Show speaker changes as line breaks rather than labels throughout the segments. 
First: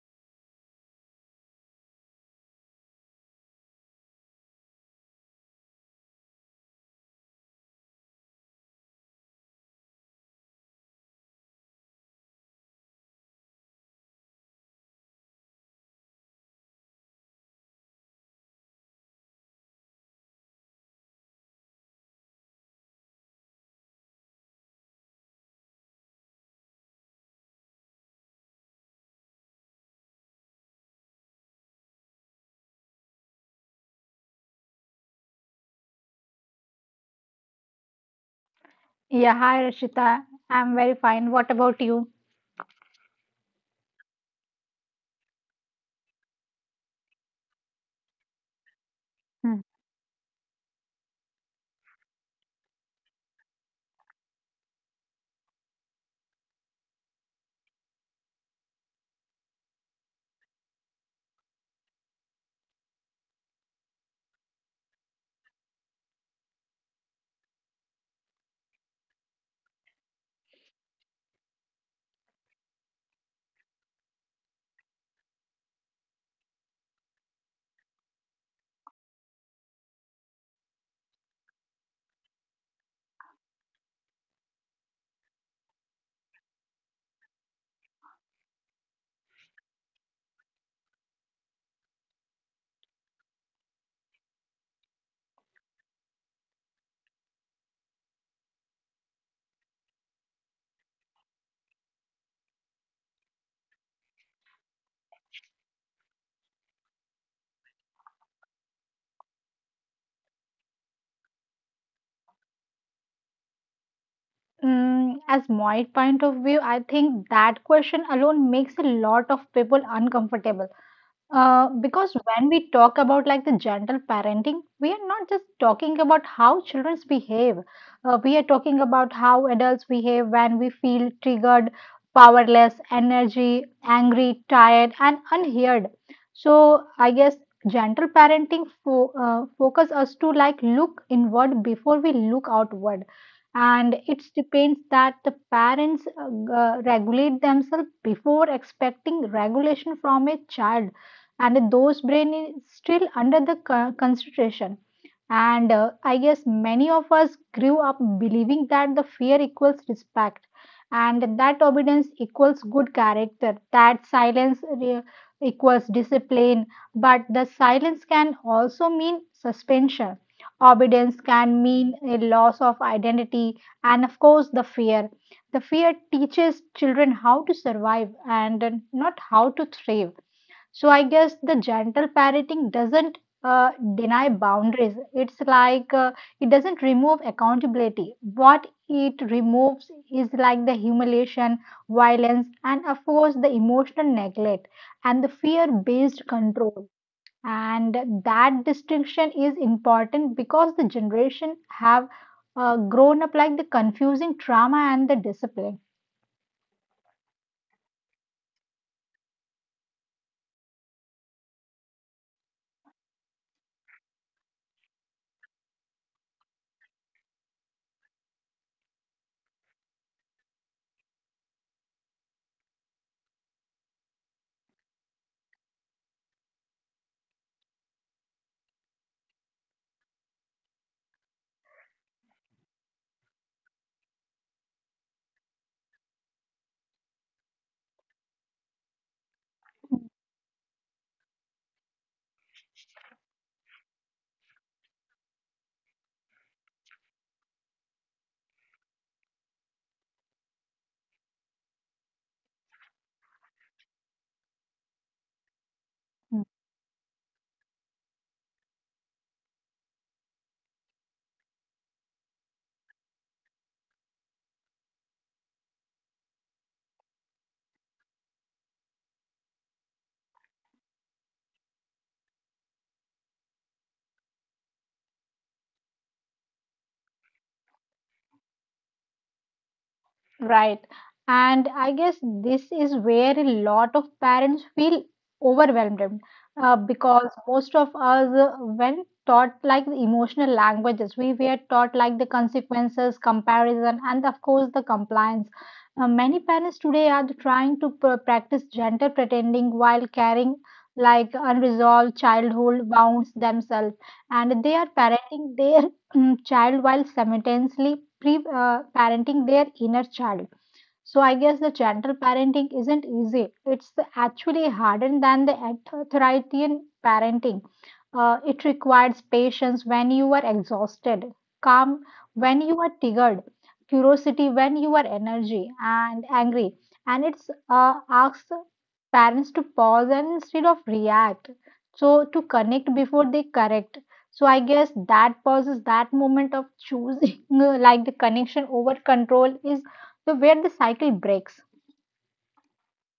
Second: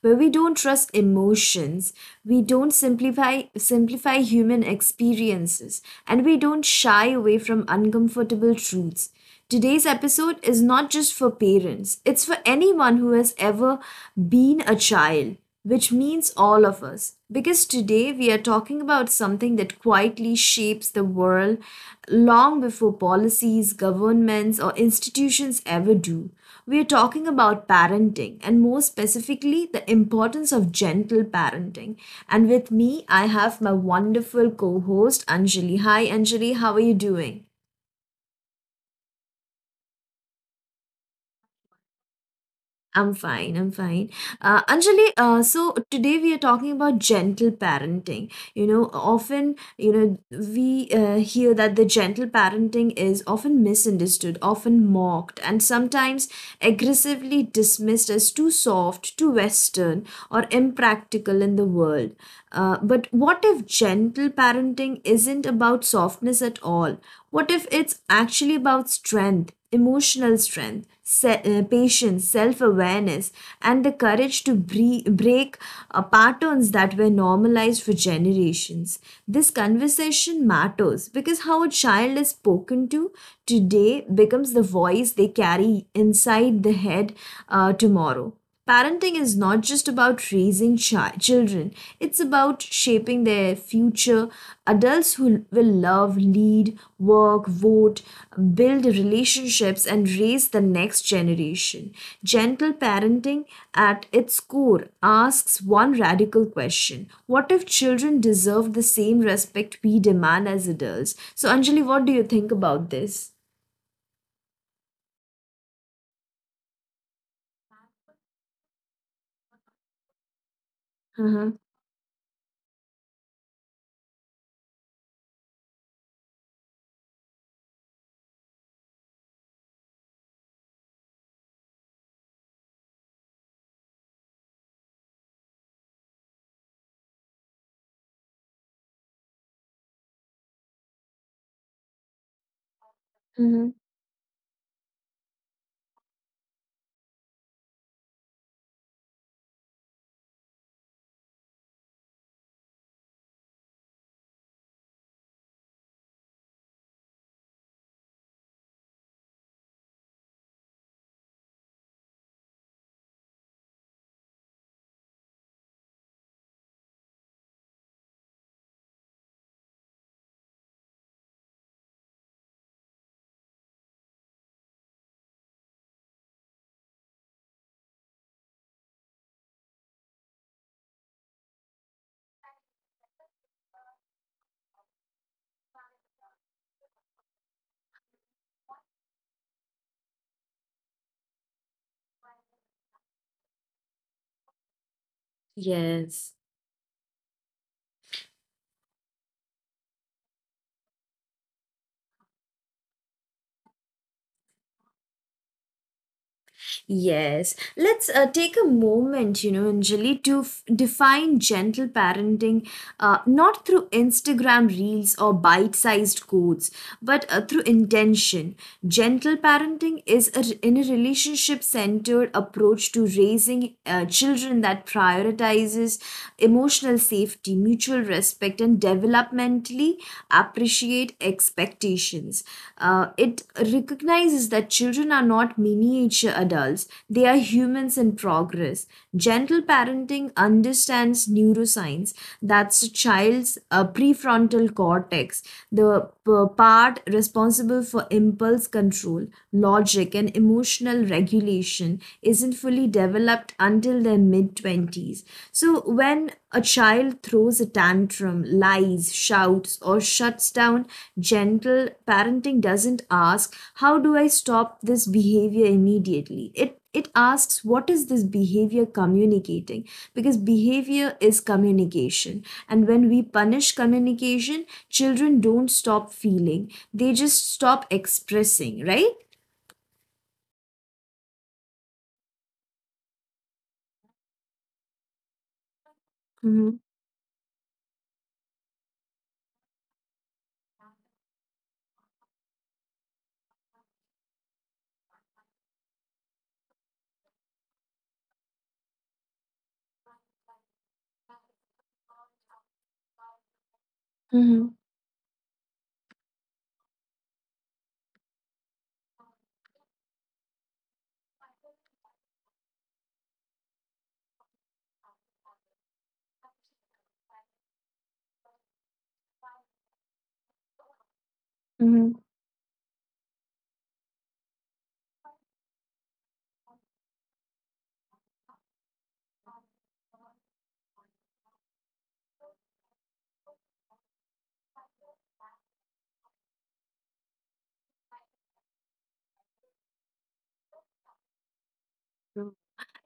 where we don't trust emotions, we don't simplify human experiences, and we don't shy away from uncomfortable truths. Today's episode is not just for parents, it's for anyone who has ever been a child which means all of us. Because today we are talking about something that quietly shapes the world long before policies, governments, or institutions ever do. We are talking about parenting and more specifically the importance of gentle parenting. And with me, I have my wonderful co host Anjali. Hi, Anjali, how are you doing?
Yeah, hi Rashita. I'm very fine. What about you?
I'm fine. I'm fine. Anjali, so today we are talking about gentle parenting. You know, often,
Hmm.
you know, we hear that the gentle parenting is often misunderstood, often mocked, and sometimes aggressively dismissed as too soft, too Western, or impractical in the world. But what if gentle parenting isn't about softness at all? What if it's actually about strength, emotional strength, patience, self awareness, and the courage to break patterns that were normalized for generations? This conversation matters because how a child is spoken to today becomes the voice they carry inside the head tomorrow. Parenting is not just about raising children, it's about shaping their future. Adults who will love, lead, work, vote, build relationships, and raise the next generation. Gentle parenting, at its core, asks one radical question: what if children deserve the same respect we demand as adults? So, Anjali, what do you think about this?
As my point of view, I think that question alone makes a lot of people uncomfortable.
Uh-huh.
Because when we talk about like the gentle parenting, we are not just talking about how children behave. We are talking about how adults behave when we feel triggered, powerless, energy, angry, tired, and unheard. So I guess gentle parenting focus us to like look inward before we look outward,
Mm-hmm.
and it depends that the parents regulate themselves before expecting regulation from a child, and those brain is still under the concentration. And I guess many of us grew up believing that the fear equals respect, and that obedience equals good character, that equals discipline. But the silence can also mean suspension, obedience can mean a loss of identity, and of course the fear, the fear teaches children how to survive and not how to thrive. So I guess the gentle parenting doesn't deny boundaries. It's like it doesn't remove accountability. What it removes is like the humiliation, violence, and of course the emotional neglect and the fear-based
Yes.
control. And that distinction is important because the generation have grown up like the confusing trauma and the discipline.
Yes, let's take a moment, you know, Anjali, to define gentle parenting not through Instagram reels or bite sized quotes, but through intention. Gentle parenting is a, in a relationship centered approach to raising children that prioritizes emotional safety, mutual respect, and developmentally appreciation create expectations. It recognizes that children are not miniature adults, they are humans in progress. Gentle parenting understands neuroscience that's a child's prefrontal cortex, the part responsible for impulse control logic, and emotional regulation isn't fully developed until their mid 20s. So, when a child throws a tantrum, lies, shouts, or shuts down gentle, parenting doesn't ask, how do I stop this behavior immediately? It asks what is this behavior communicating, because behavior is communication, and when we punish communication children don't stop feeling, they just stop expressing, right?
Right. And I guess this is where a lot of parents feel overwhelmed,
Mhm,
because most of us, when taught like the emotional languages, we were taught like the consequences, comparison, and of course the compliance. Many parents today are trying to practice gentle pretending while carrying like unresolved childhood wounds themselves, and they are
mhm,
parenting their child while simultaneously pre parenting their inner child. So I guess the gentle parenting isn't easy. It's actually harder than the authoritarian parenting. It requires patience when you are exhausted, calm
mhm.
when you are triggered, curiosity when you are energy and angry, and it's asks parents to pause and instead of react. So to connect before they correct. So I guess that pauses that moment of choosing like the connection over control is so where the cycle breaks.
Mm.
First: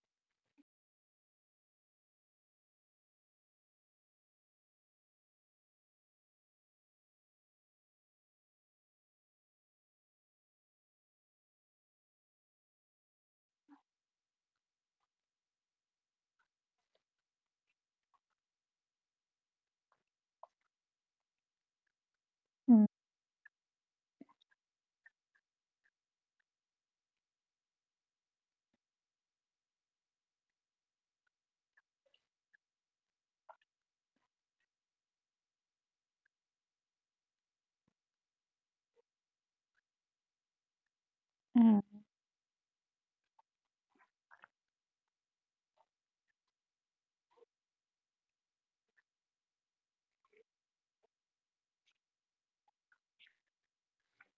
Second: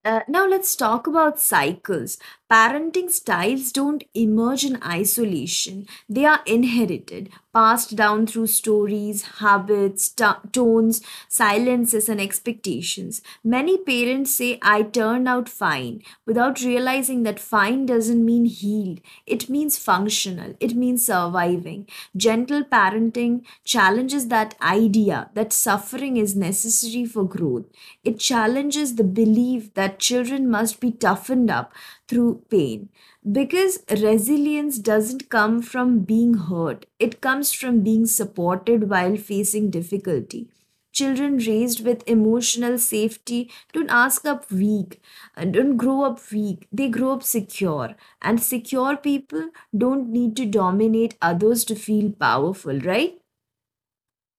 Now let's talk about cycles. Parenting styles don't emerge in isolation. They are inherited, passed down through stories, habits, tones, silences, and expectations. Many parents say, I turned out fine, without realizing that fine doesn't mean healed. It means functional, it means surviving. Gentle
Mm,
parenting challenges that idea that suffering is necessary for growth. It challenges the belief that children must be toughened up through pain because resilience doesn't come from being hurt, it comes from being supported while facing difficulty. Children
mm,
raised with emotional safety don't ask up weak and don't grow up weak, they grow up secure. And secure people don't need to dominate others to feel powerful, right?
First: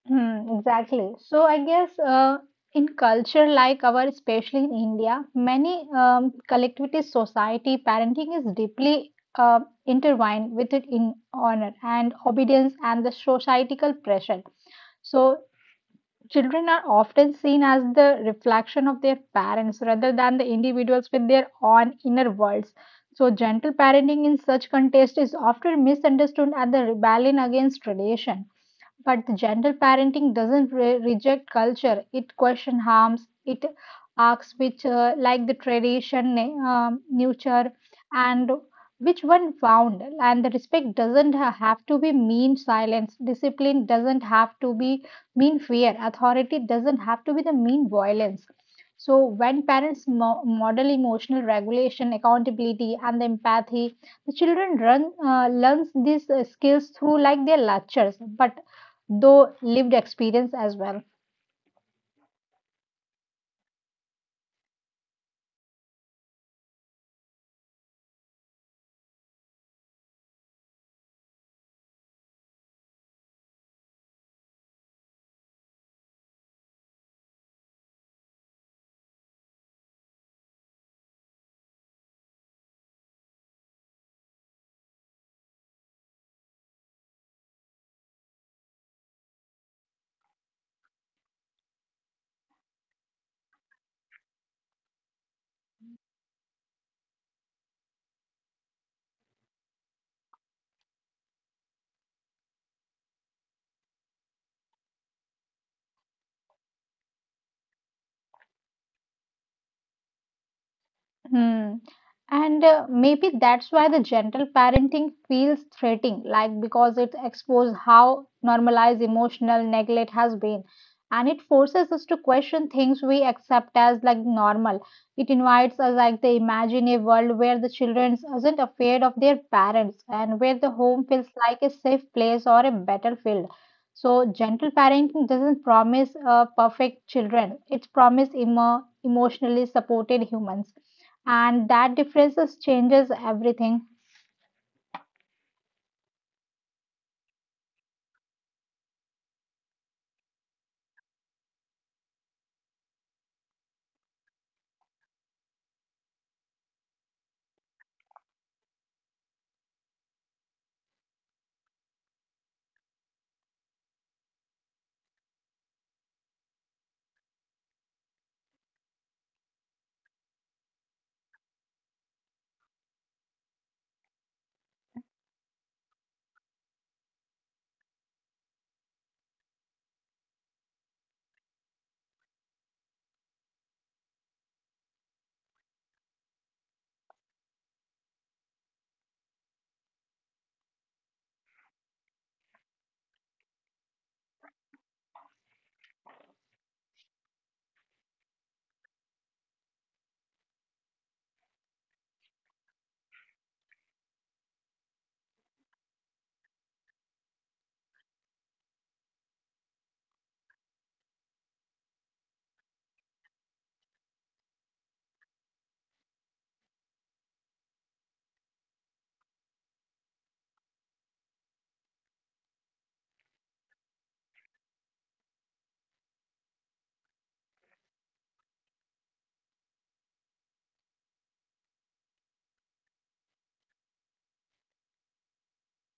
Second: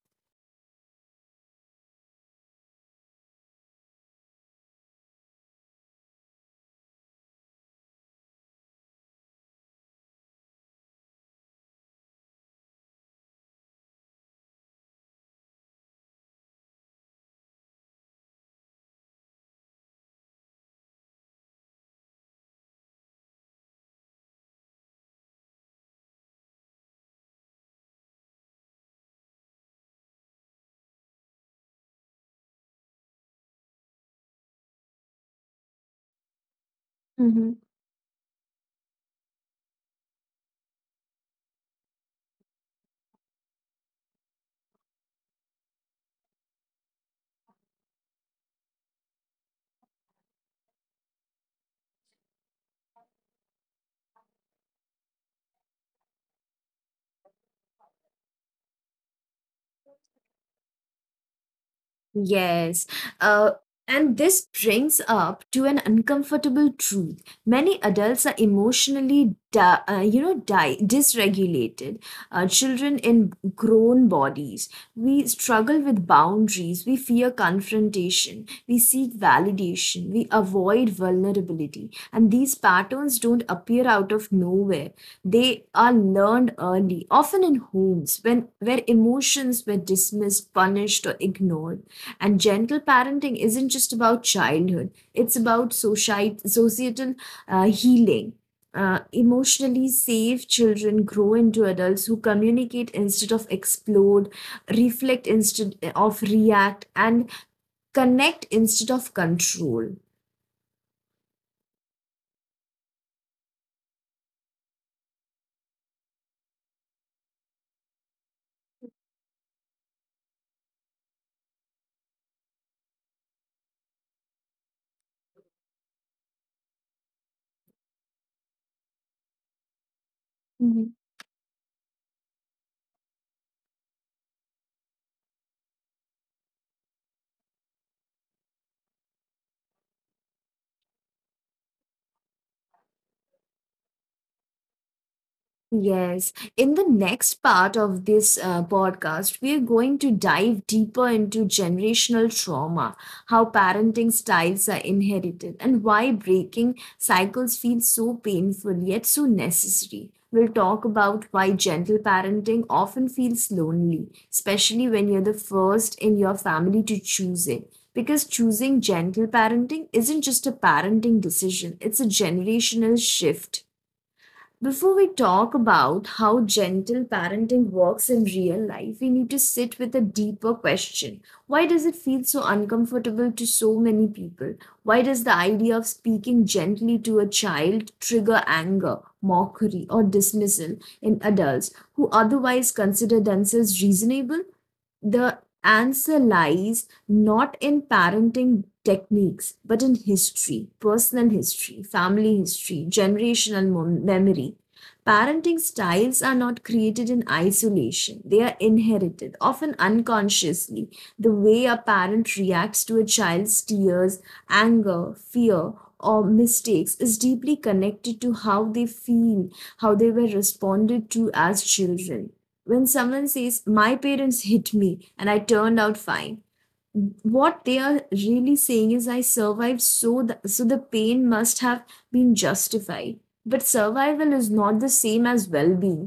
Exactly. So I guess in culture like our, especially in India, many collectivist society, parenting is deeply intertwined with it in honor and obedience and the societal pressure. So children are often seen as the reflection of their parents rather than the individuals with their own inner worlds. So, gentle parenting in such context is often misunderstood as the rebellion against tradition. But the gentle parenting doesn't reject culture, it questions harms, it asks which, like the tradition,
Mhm.
nurture, and which one found. And the respect doesn't have to be mean silence, discipline doesn't have to be mean fear, authority doesn't have to be the mean violence. So, when parents model emotional regulation, accountability, and the empathy, the children learns these skills through like their lectures but though lived experience as well.
Yes. Uh, and this brings up to an uncomfortable truth. Many adults are emotionally, dysregulated. Children in grown bodies. We struggle with boundaries. We fear confrontation. We seek validation. We avoid vulnerability. And these patterns don't appear out of nowhere. They are learned early, often in homes when where emotions were dismissed, punished, or ignored, and gentle parenting isn't just about childhood, it's about societal healing. Emotionally safe children grow into adults who communicate instead of explode, reflect instead of react, and connect instead of control.
Hmm. And maybe that's why the gentle parenting feels threatening, like because it exposes how normalized emotional neglect has been. And it forces us to question things we accept as like normal. It invites us like the imagine a world where the children isn't afraid of their parents and where the home feels like a safe place or a battlefield. So gentle parenting doesn't promise perfect children. It promises emotionally supported humans, and that differences changes everything.
Yes. In the next part of this podcast, we are going to dive deeper into generational trauma, how parenting styles are inherited, and why breaking cycles feels so painful yet so necessary. We'll talk about why gentle parenting often feels lonely, especially when you're the first in your family to choose it. Because choosing gentle parenting isn't just a parenting decision, it's a generational shift. Before we talk about how gentle parenting works in real life, we need to sit with a deeper question. Why does it feel so uncomfortable to so many people? Why does the idea of speaking gently to a child trigger anger, mockery, or dismissal in adults who otherwise consider themselves reasonable? The answer lies not in parenting techniques, but in history, personal history, family history, generational memory. Parenting styles are not created in isolation, they are inherited, often unconsciously. The way a parent reacts to a child's tears, anger, fear, or mistakes is deeply connected to how they feel, how they were responded to as children. When someone says my parents hit me and I turned out fine, what they are really saying is I survived, so the pain must have been justified. But survival is not the same as well-being.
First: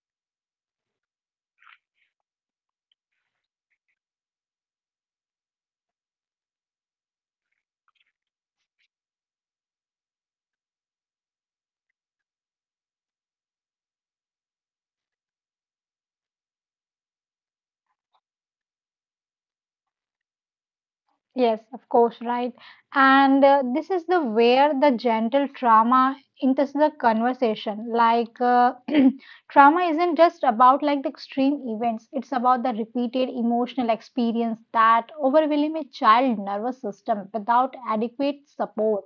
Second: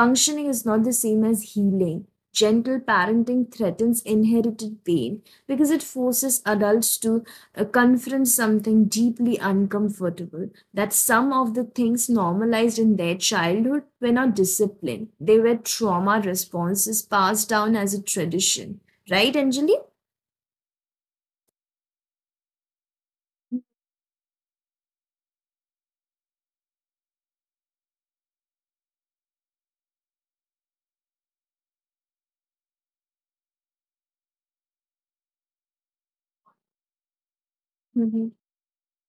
Functioning is not the same as healing. Gentle parenting threatens inherited pain because it forces adults to confront something deeply uncomfortable, that some of the things normalized in their childhood were not discipline, they were trauma responses passed down as a tradition, right Anjali?
Yes, of course, right. And this is the where the gentle trauma enters the conversation trauma isn't just about like the extreme events, it's about the repeated emotional experience that overwhelm a child nervous system without
Mhm.
adequate support.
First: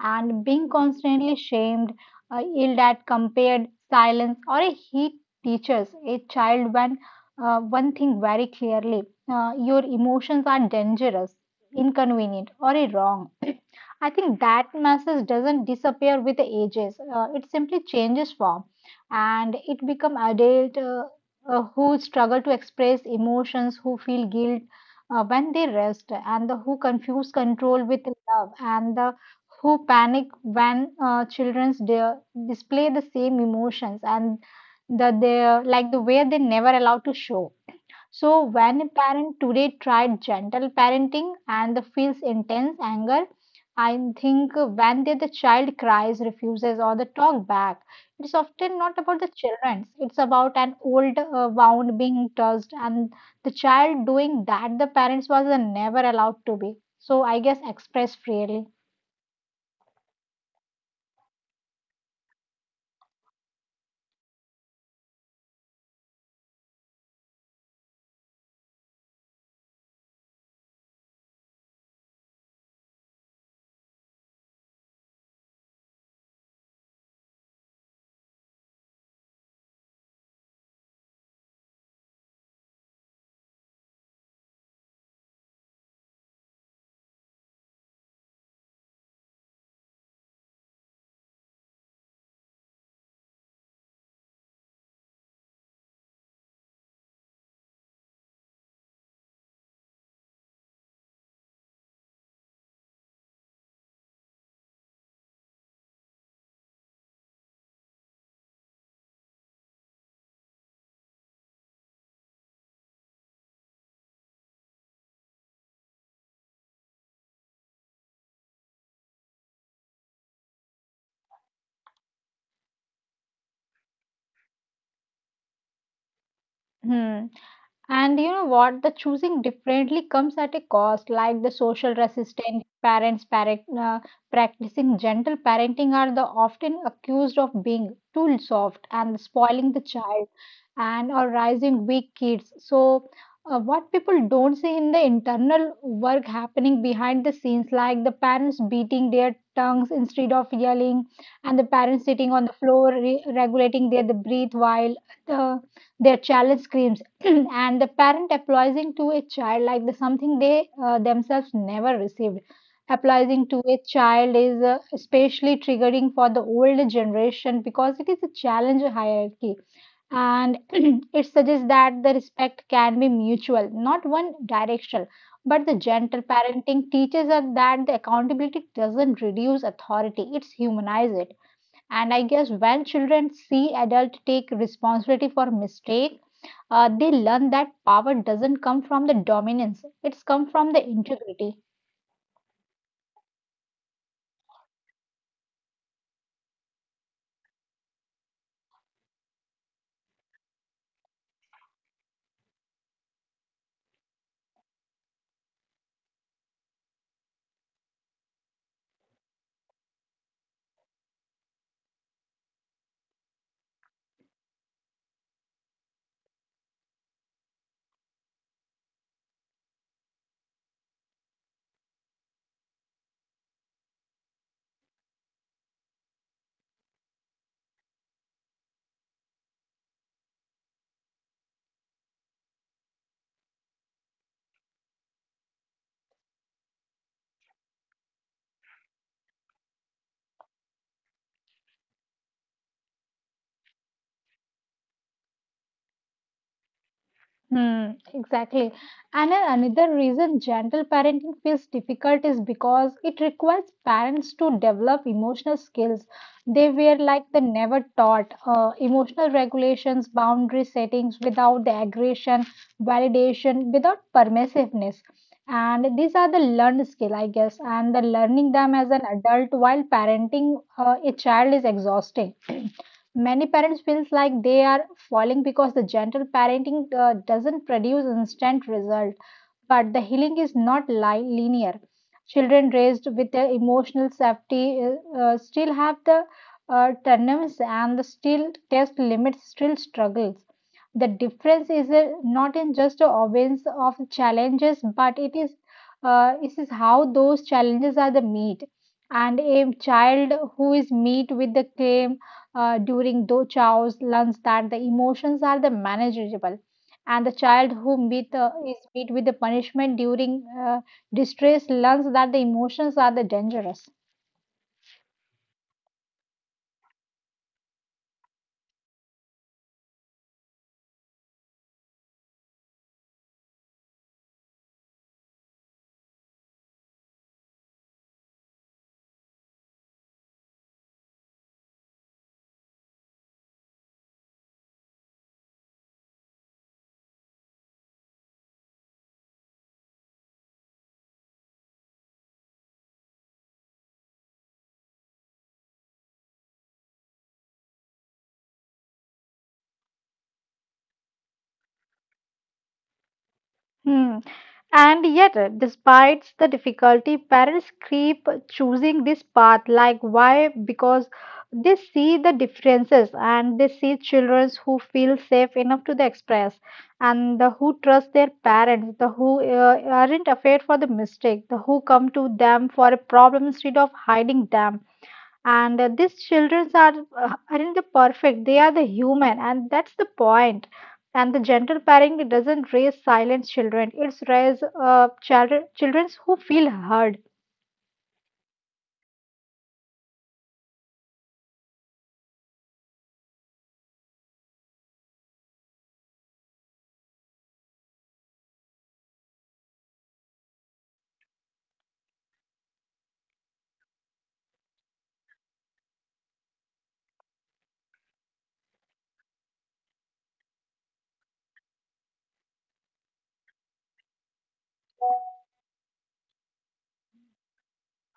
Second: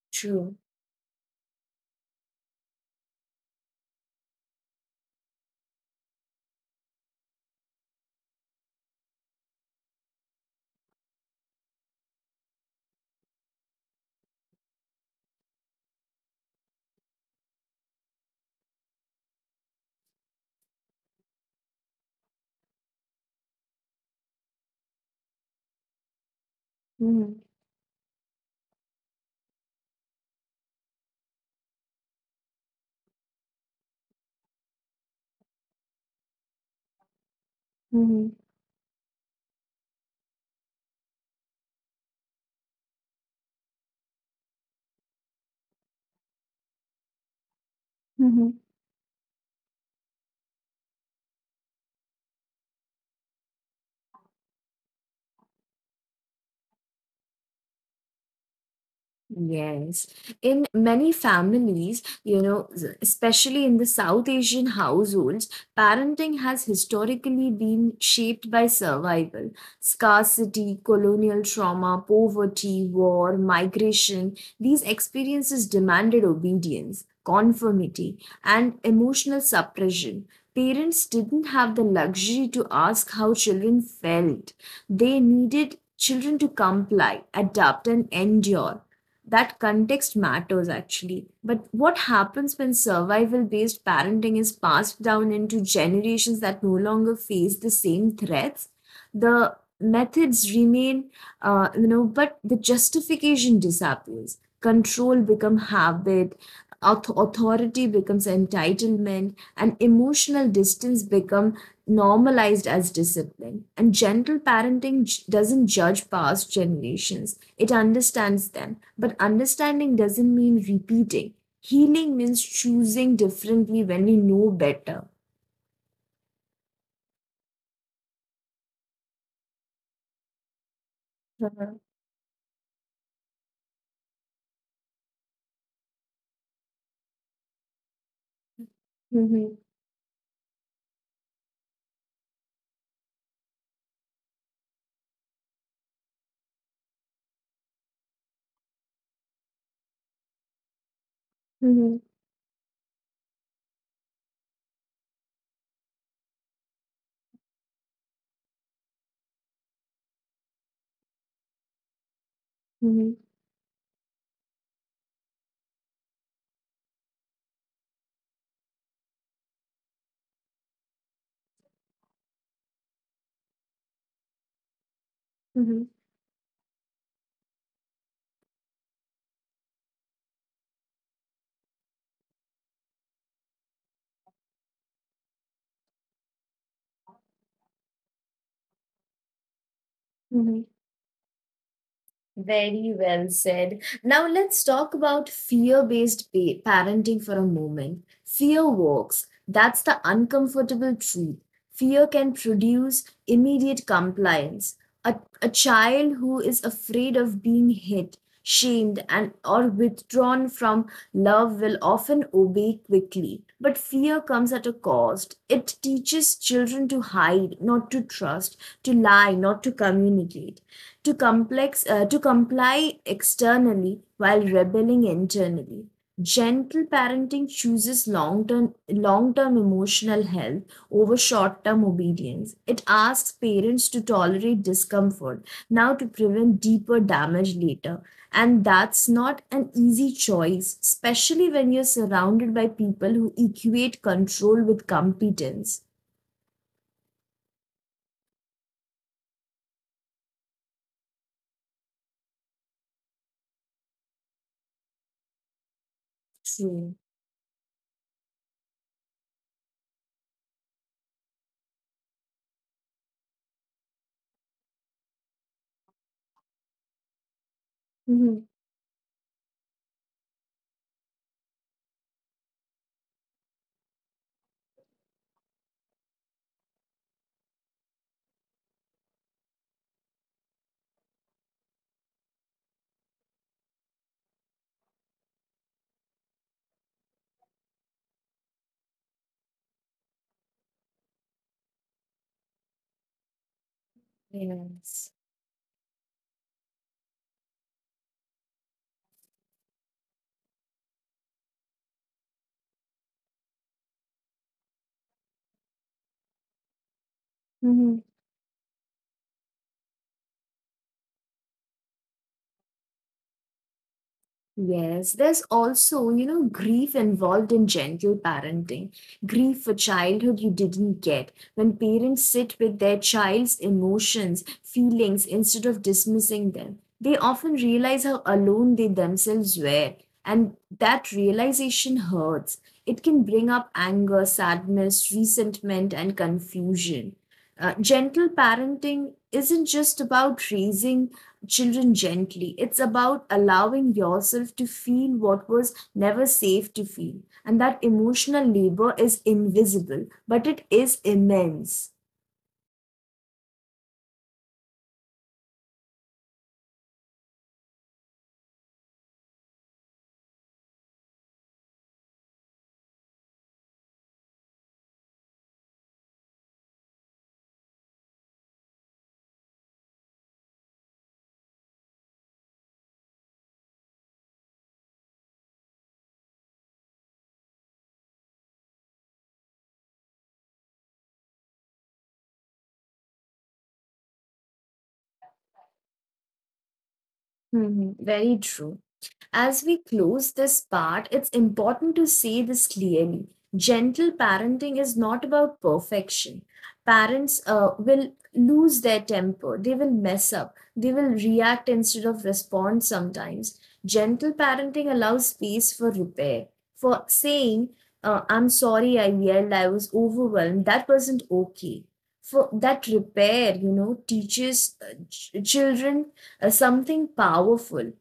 And
True.
being constantly shamed, yelled at, compared, silenced, or a he teaches a child one thing very clearly: your emotions are dangerous, inconvenient, or a wrong. I think that message doesn't disappear with the ages. It simply changes form, and it become adult who struggle to express emotions, who feel guilt when they rest, and the who confuse
Mhm.
control with love, and the who panic when children display the same emotions and that they like the way they never allowed to show. So
Mhm.
when a parent today tried gentle parenting and the feels intense anger, I think when they, the child cries, refuses, or the talk back, it's
Mhm.
often not about the children. It's about an old wound being touched and the child doing that the parents was never allowed to be. So I guess express freely.
Yes. In many families, you know, especially in the South Asian households, parenting has historically been shaped by survival, scarcity, colonial trauma, poverty, war, migration. These experiences demanded obedience, conformity, and emotional suppression. Parents didn't have the luxury to ask how children felt. They needed children to comply, adapt, and endure. That context matters actually. But what happens when survival based parenting is passed down into generations that no longer face the same threats? The methods remain, you know, but the justification disappears. Control becomes habit, authority becomes entitlement, and emotional distance become normalized as discipline. And gentle parenting doesn't judge past generations, it understands them. But understanding doesn't mean repeating. Healing means choosing differently when we know better.
Hmm. And you know what? The choosing differently comes at a cost, like the
Mhm.
social resistance. Parents practicing gentle parenting are the often accused of being too soft and
Mhm.
spoiling the child, and or raising weak kids. So, what people don't see in the internal work happening behind the scenes, like the parents beating their tongues instead of yelling, and the parents
Mhm.
sitting on the floor regulating their the breath while the their challenge screams. And the parent apologizing to a child like the something they themselves never received.
Mhm.
Apologizing to a child is especially triggering for the older generation because it is a challenge hierarchy, and it suggests that the respect can be mutual not one directional. But the
Mhm.
gentle parenting teaches us that the accountability doesn't reduce authority, it's humanize it. And I guess when children see adults take responsibility for mistake, they learn that power doesn't come from the dominance; it's come from
Mhm.
the integrity.
Very well said. Now let's talk about fear-based parenting for a moment. Fear works. That's the uncomfortable truth. Fear can produce immediate compliance. A, a child who is afraid of being hit, shamed, and or withdrawn from love will often obey quickly. But fear comes at a cost. It teaches children to hide, not to trust, to lie, not to communicate, to complex to comply externally while rebelling internally. Gentle parenting chooses long term emotional health over short term obedience. It asks parents to tolerate discomfort now to prevent deeper damage later, and that's not an easy choice, especially when you're surrounded by people who equate control with competence.
Hmm, exactly. And another reason gentle parenting feels difficult is because it requires parents to develop emotional skills they were
True.
like they never taught. Emotional regulations, boundary settings without the aggression, validation, without permissiveness. And these are the learned skill, I guess. And the learning
Mhm.
them as an adult while parenting a child is exhausting. Many parents feels like they are falling because the gentle parenting doesn't produce instant result, but the healing is not linear. Children raised with the emotional safety still have the tandems and the still test limits, still struggles. The difference is not in just the obvious of challenges, but
Yes.
it is how those challenges are the meet. And a child who is meet with the claim during do chaos learns that the emotions are the manageable. And the child who meet, is meet with the punishment during uh, distress learns that the emotions are the dangerous.
Yes, there's also, you know, grief involved in gentle parenting. Grief for childhood you didn't get. When parents sit with their child's emotions, feelings, instead of dismissing them, they often realize how alone they themselves were. And that realization hurts. It can bring up anger, sadness, resentment, and confusion. Gentle parenting isn't just about raising children gently, it's about allowing yourself to feel what was never safe to feel, and that emotional labor is invisible but it is immense.
Hmm. And yet, despite the difficulty, parents keep choosing this path. Like, why? Because they see the differences and they see children who feel safe enough to the express, and the who trust their parents, the who aren't afraid for the mistake, the who come to them for a problem instead of hiding them. And these children are aren't the perfect, they are the human, and that's the point. And the gentle parenting, it doesn't raise silent children, it's raise children who feel heard.
Mhm, very true. As we close this part, it's important to say this clearly. Gentle parenting is not about perfection. Parents will lose their temper, they will mess up, they will react instead of respond sometimes. Gentle parenting allows space for repair, for saying, I'm sorry, I yelled, I was overwhelmed, that wasn't okay. For that repair, you know, teaches children something powerful,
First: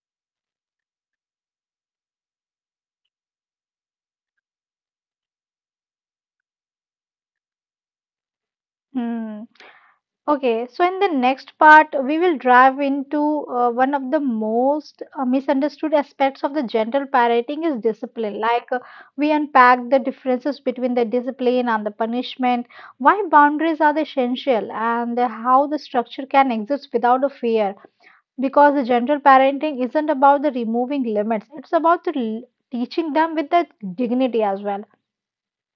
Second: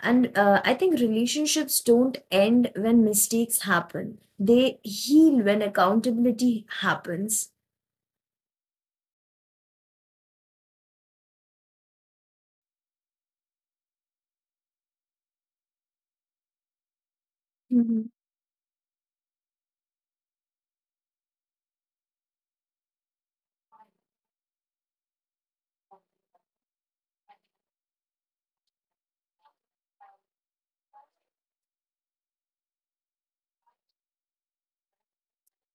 and I think relationships don't end when mistakes happen. They heal when accountability happens.
Hmm. Okay, so in the next part, we will dive into one of the most misunderstood aspects of the gentle parenting is discipline. We unpack the differences between the discipline and the punishment, why boundaries are essential, and how the structure can exist without a fear. Because the gentle parenting isn't about the removing limits; it's about the teaching them with the dignity as well.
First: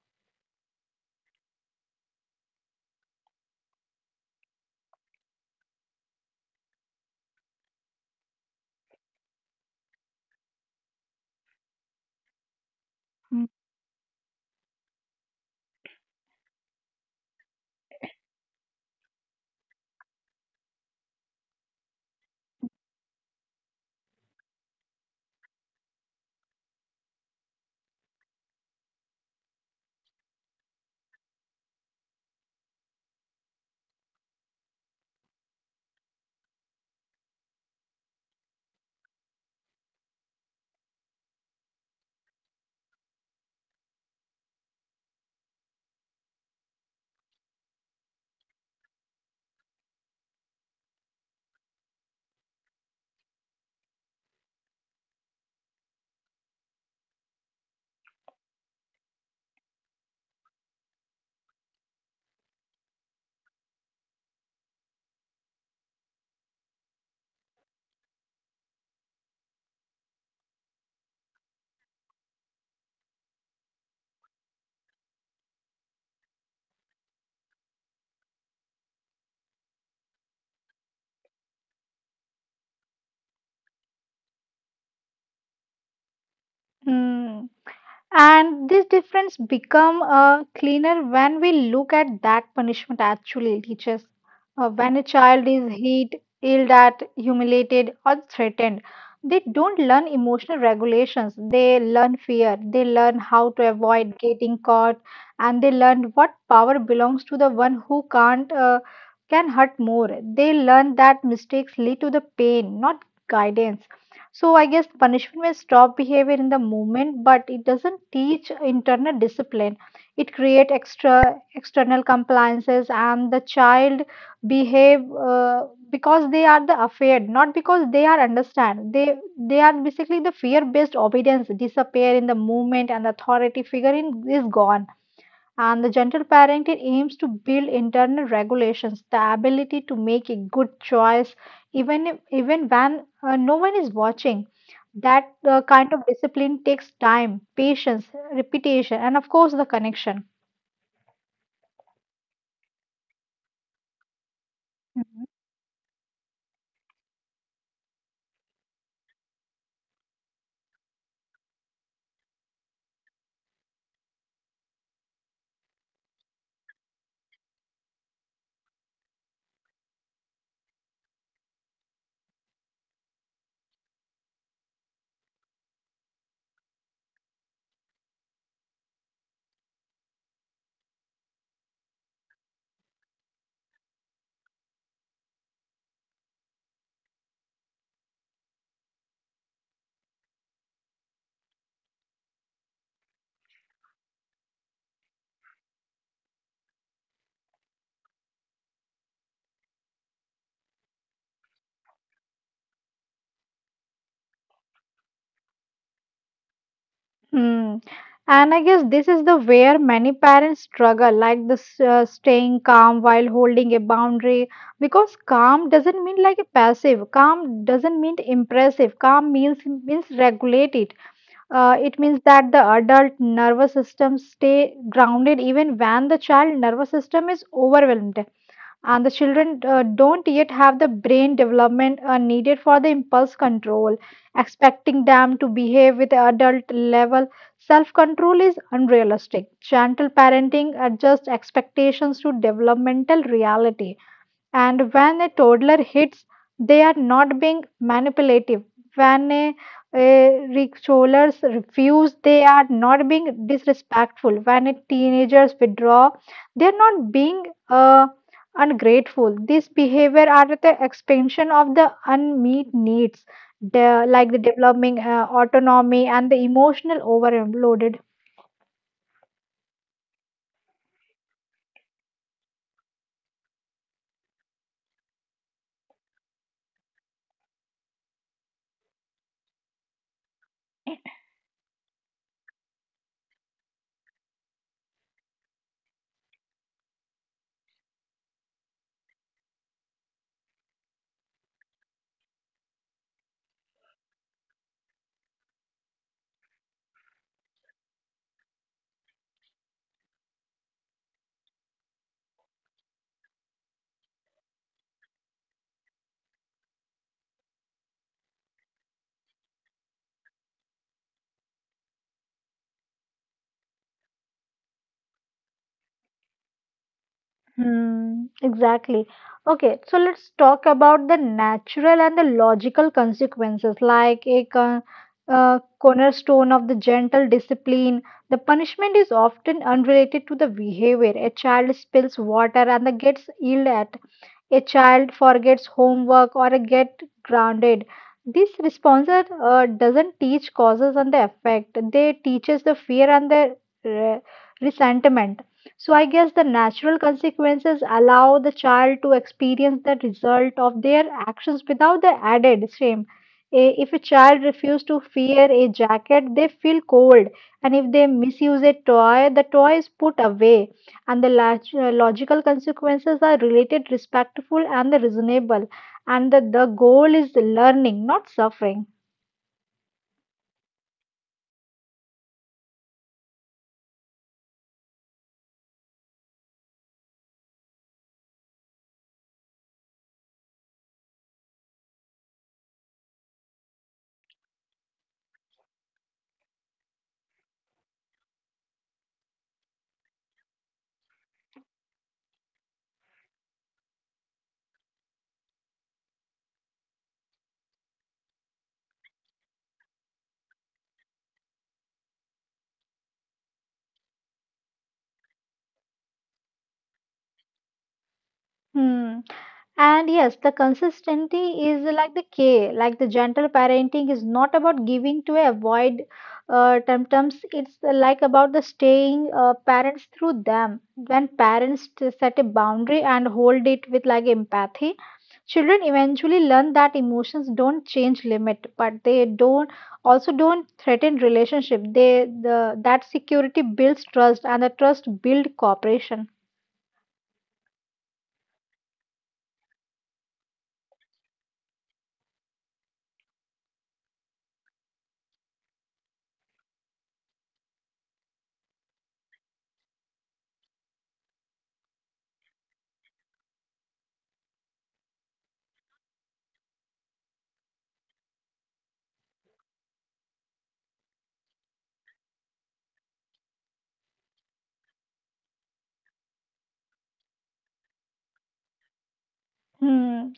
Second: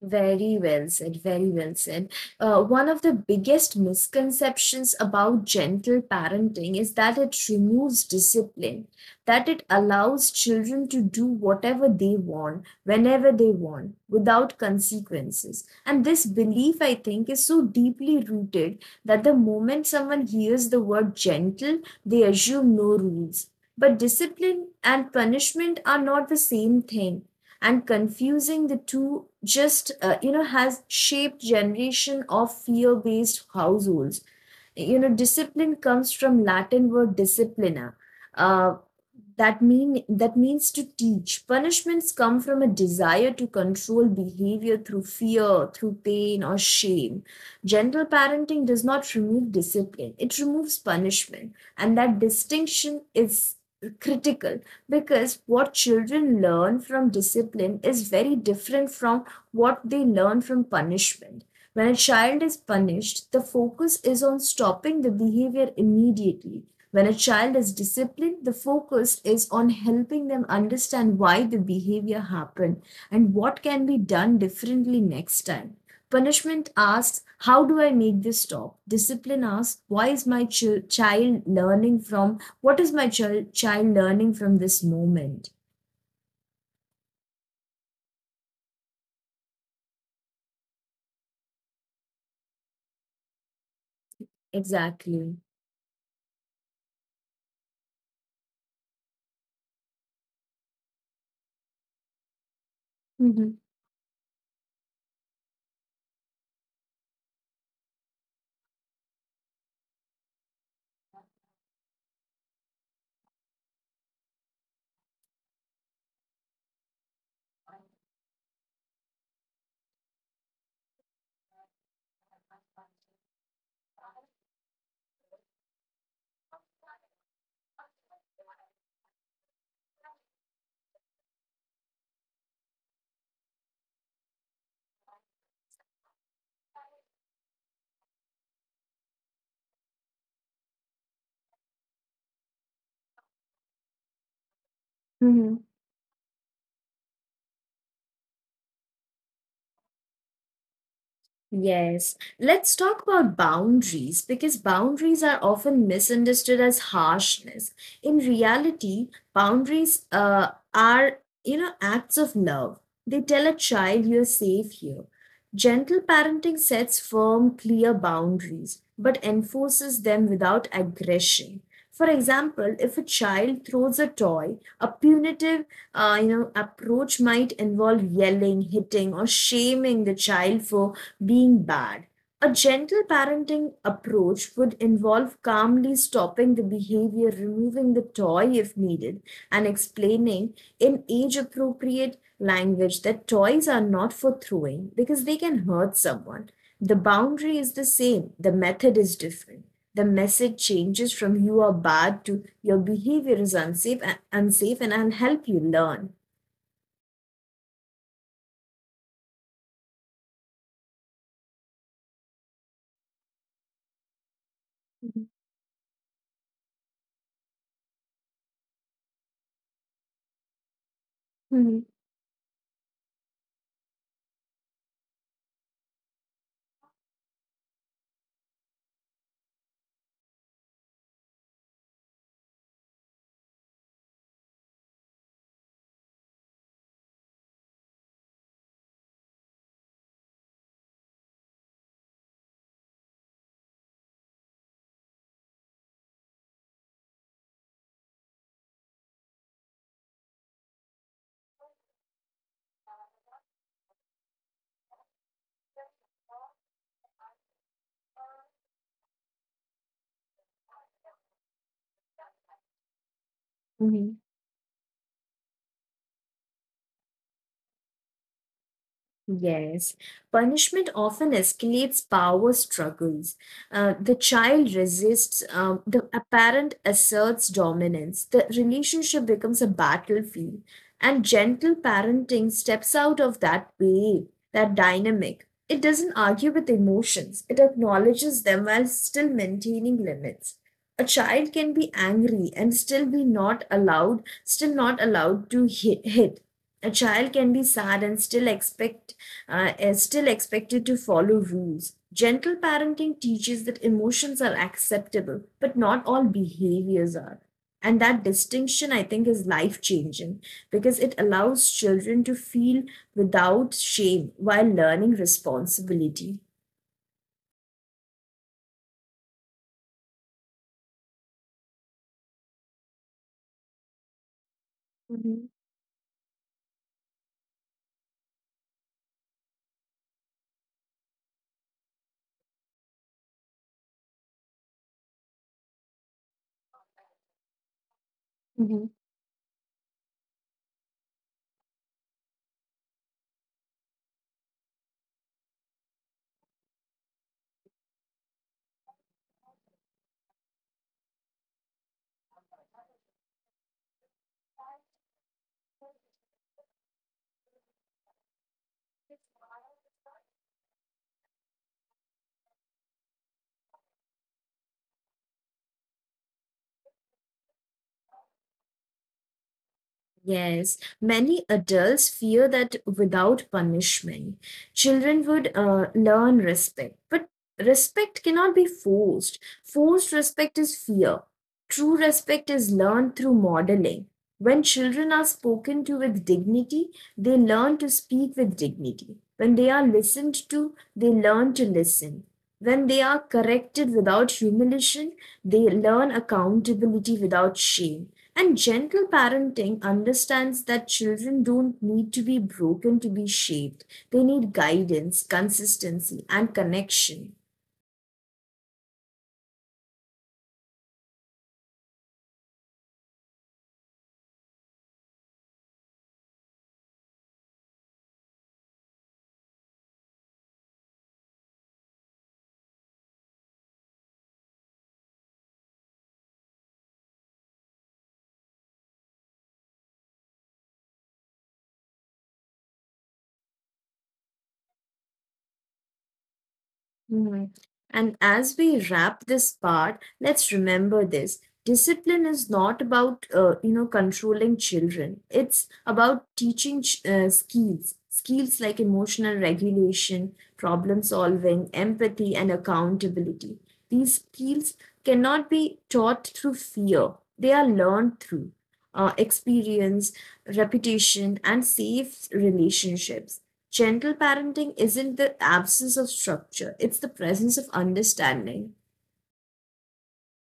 Very well said, very well said. One of the biggest misconceptions about gentle parenting is that it removes discipline, that it allows children to do whatever they want, whenever they want, without consequences. And this belief, I think, is so deeply rooted that the moment someone hears the word gentle, they assume no rules. But discipline and punishment are not the same thing, and confusing the two just has shaped generation of fear based households. You know, discipline comes from Latin word disciplina, uh, that means to teach. Punishments come from a desire to control behavior through fear, through pain or shame. Gentle parenting does not remove discipline, it removes punishment, and that distinction is critical, because what children learn from discipline is very different from what they learn from punishment. When a child is punished, the focus is on stopping the behavior immediately. When a child is disciplined, the focus is on helping them understand why the behavior happened and what can be done differently next time. Punishment asks, how do I make this stop? Discipline asks, why is my child learning from? What is my child learning from this moment?
Mm. And this difference become cleaner when we look at that punishment actually teaches. When a
Exactly.
child is hit, ill at, humiliated, or threatened, they don't learn emotional regulations. They learn fear. They learn how
Mhm.
to avoid getting caught, and they learn what power belongs to the one who can't can hurt more. They learn that mistakes lead to the pain, not guidance. So I guess punishment may stop behavior in the moment, but it doesn't teach internal discipline. It create extra external compliances, and the child behave because they are the afraid, not because they are understand. They are basically the fear based obedience disappear in the moment, and the authority figure in, is gone. And the gentle parenting aims to build internal regulations, the ability to make a good choice even if, even when no one is watching. That
Mhm.
kind of discipline takes time, patience, repetition, and of course the connection.
Yes. Let's talk about boundaries because boundaries
Mhm.
are often misunderstood as harshness. In reality, boundaries are acts of love. They tell a child you're safe here. Gentle parenting sets firm, clear boundaries, but enforces them without aggression. For example, if a child throws a toy, a punitive approach might involve yelling, hitting, or shaming the child for being bad. A gentle parenting approach would involve calmly stopping the behavior, removing the toy if needed, and explaining in age appropriate language that toys are not for throwing because they can hurt someone. The boundary is the same, the method is different, the message changes from you are bad to your behavior is unsafe, and I help you learn.
Hmm. And I guess this is the where many parents struggle, like this staying calm while holding a boundary, because
Mhm.
calm doesn't mean like a passive. Calm doesn't mean impressive. Calm means regulated.
Mhm.
It means that the adult nervous system stay grounded even when the child nervous system is overwhelmed, and the children don't yet have the brain development needed for the impulse control. Expecting them to behave with adult level self control is unrealistic. Gentle parenting adjusts expectations to developmental reality. And when a toddler hits, they are not being manipulative. When a rickshaws refuse, they are not being disrespectful. When a teenagers withdraw, they are not being ungrateful. These behavior are the expansion of the unmet needs, the,
Mhm.
like the developing autonomy and the emotional overloaded.
Yes, punishment often escalates power struggles. The child resists, the parent asserts dominance, the relationship becomes a battlefield, and gentle parenting steps out of that dynamic. It doesn't argue with emotions, it acknowledges them while still maintaining limits. A child can be angry and still not allowed to hit. A child can be sad and still expect is still expected to follow rules. Gentle parenting teaches that emotions are acceptable, but not all behaviors are. And that distinction, I think, is life changing because it allows children to feel without shame while learning responsibility.
Hmm, exactly. Okay, so let's talk about the natural and the logical consequences, like a con
Mhm.
cornerstone of the gentle discipline. The punishment is often unrelated to the behavior. A child spills water and the gets yelled at. A child forgets homework or a get grounded. This
Mhm.
response doesn't teach causes and the effect. They teaches the fear and the re- resentment. So I guess the natural consequences allow the child to experience the result of their actions without the added shame. If a child refuses to wear a jacket, they feel cold. And if they misuse a toy, the toy is put away. And the logical consequences are related, respectful, and the reasonable. And the goal is learning, not suffering.
Yes, many adults fear that without punishment, children would learn respect. But respect cannot be forced. Forced respect is fear. True respect is learned through modeling. When children are spoken to with dignity, they learn to speak with dignity. When they are listened to, they learn to listen. When they are corrected without humiliation, they learn accountability without shame, and gentle parenting understands that children don't need to be broken to be shaped. They need guidance, consistency, and connection.
Hmm. And yes, the consistency is like the K, like the gentle parenting is not about giving to avoid temptums. It's like about the staying parents through them. When parents set a boundary and hold it with like empathy, children eventually learn that emotions don't change limit, but they don't also don't threaten relationship. They the that security builds trust, and the trust build cooperation.
Mhm. And as we wrap this part, let's remember this. Discipline is not about, controlling children. It's about teaching skills, skills like emotional regulation, problem solving, empathy, and accountability. These skills cannot be taught through fear. They are learned through experience, reputation, and safe relationships. Gentle parenting isn't the absence of structure, it's the presence of understanding.
Hmm.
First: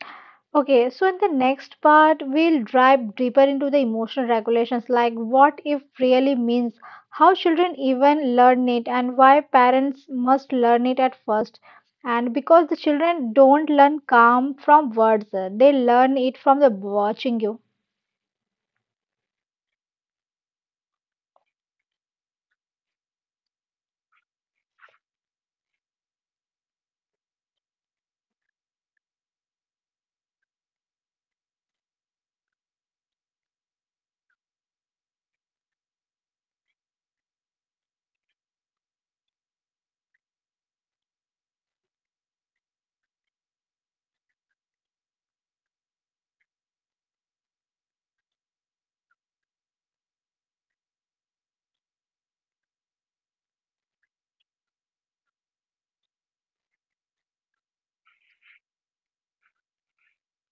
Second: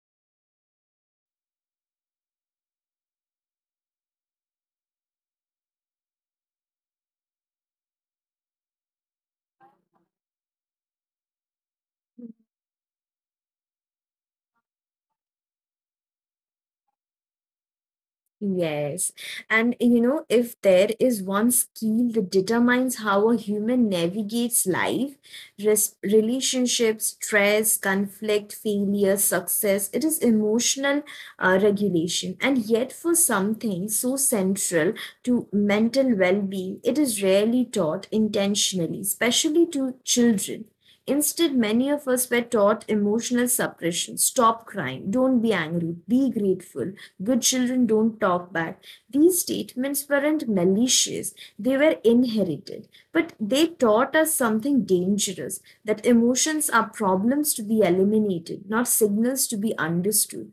Okay, so in the next part, we'll dive deeper into the emotional regulations like what if really means, how children even learn it, and why parents must learn it at first. And because the children don't learn calm from words, they learn it from the watching you.
Yes. And you know, if there is one skill that determines how a human navigates life, relationships, stress, conflict, failure, success, it is emotional regulation. And yet, for something so central to mental well being, it is rarely taught intentionally, especially to children. Instead, many of us were taught emotional suppression. Stop crying. Don't be angry. Be grateful. Good children don't talk back. These statements weren't malicious, they were inherited. But they taught us something dangerous, that emotions are problems to be eliminated, not signals to be understood.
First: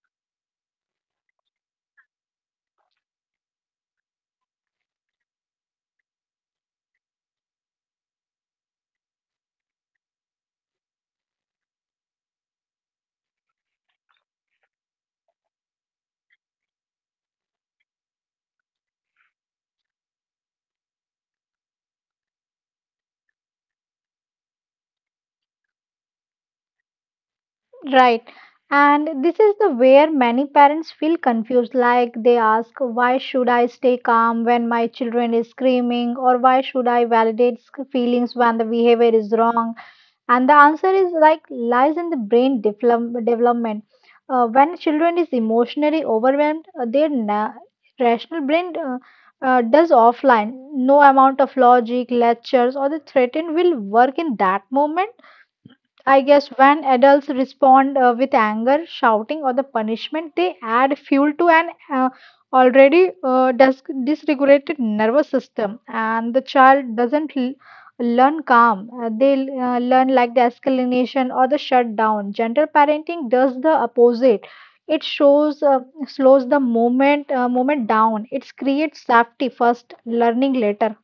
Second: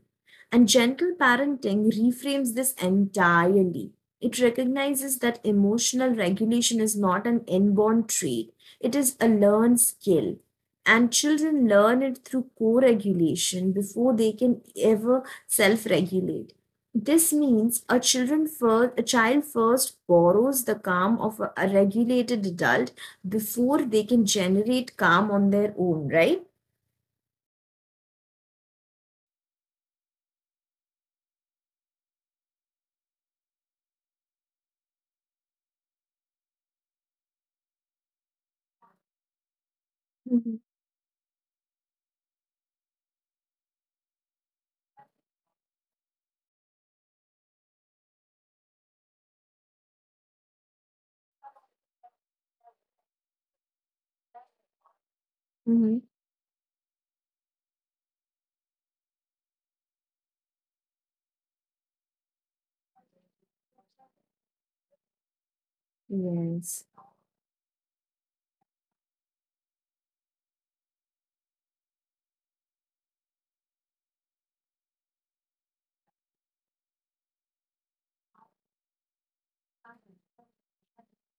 And gentle parenting reframes this entirely. It recognizes that emotional regulation is not an inborn trait, it is a learned skill. And children learn it through co regulation before they can ever self regulate. This means a child first borrows the calm of a regulated adult before they can generate calm on their own, right?
Right. And this is the where many parents feel confused, like they ask, why should I stay calm when my children is screaming, or why should I validate feelings when the behavior is wrong? And the
Mhm.
answer is like lies in the brain development. When children is emotionally overwhelmed, their rational brain does offline. No amount of logic lectures or the threaten will work in that moment.
Mhm.
I guess when adults respond with anger, shouting, or the punishment, they add fuel to an already dysregulated nervous system, and the
Yes.
child doesn't learn calm. They learn like the escalation or the shutdown. Gentle parenting does the opposite. It shows slows the moment down. It creates safety first, learning later.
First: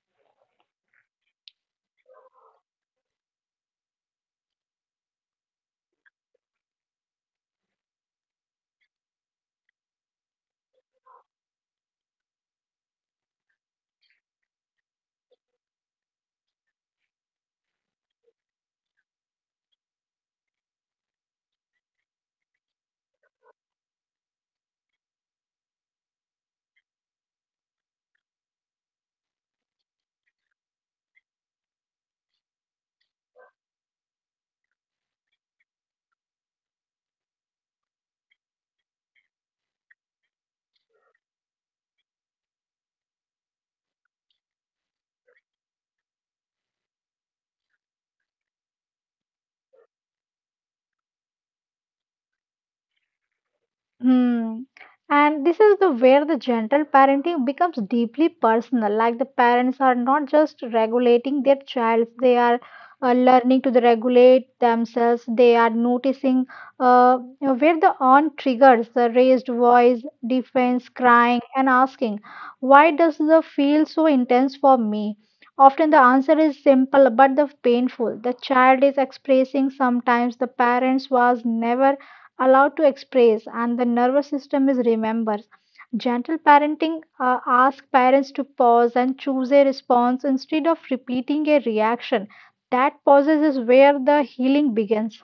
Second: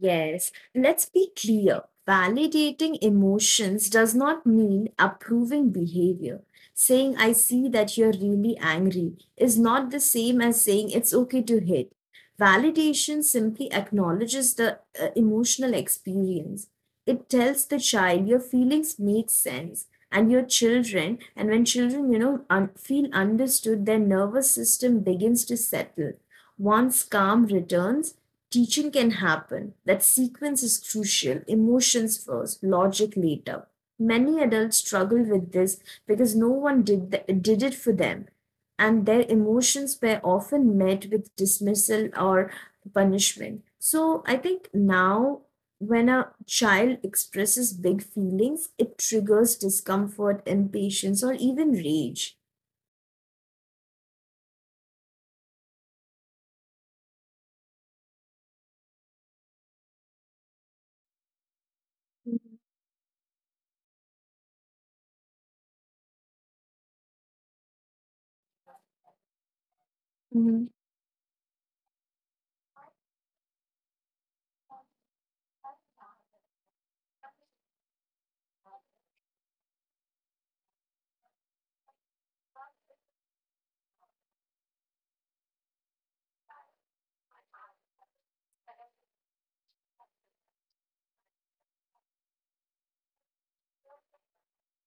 Yes, let's be clear. Validating emotions does not mean approving behavior. Saying, I see that you're really angry is not the same as saying it's okay to hit. Validation simply acknowledges the emotional experience. It tells the child your feelings make sense, and when children, feel understood, their nervous system begins to settle. Once calm returns, teaching can happen. That sequence is crucial. Emotions first, logic later. Many adults struggle with this because no one did it for them, and their emotions were often met with dismissal or punishment. So, I think now when a child expresses big feelings, it triggers discomfort, impatience, or even rage.
Hmm. And this is the where the gentle parenting becomes deeply personal. Like the parents are not just regulating their child, they are learning to the regulate themselves. They are noticing where the on triggers, the raised voice, defense,
Mhm.
crying, and asking, "Why does the feel so intense for me?" Often the answer is simple but the painful. The child is expressing sometimes the parents was never allowed to express, and the nervous system is remembers. Gentle parenting asks parents to pause and choose a response instead of repeating a reaction. That pauses is where the healing begins.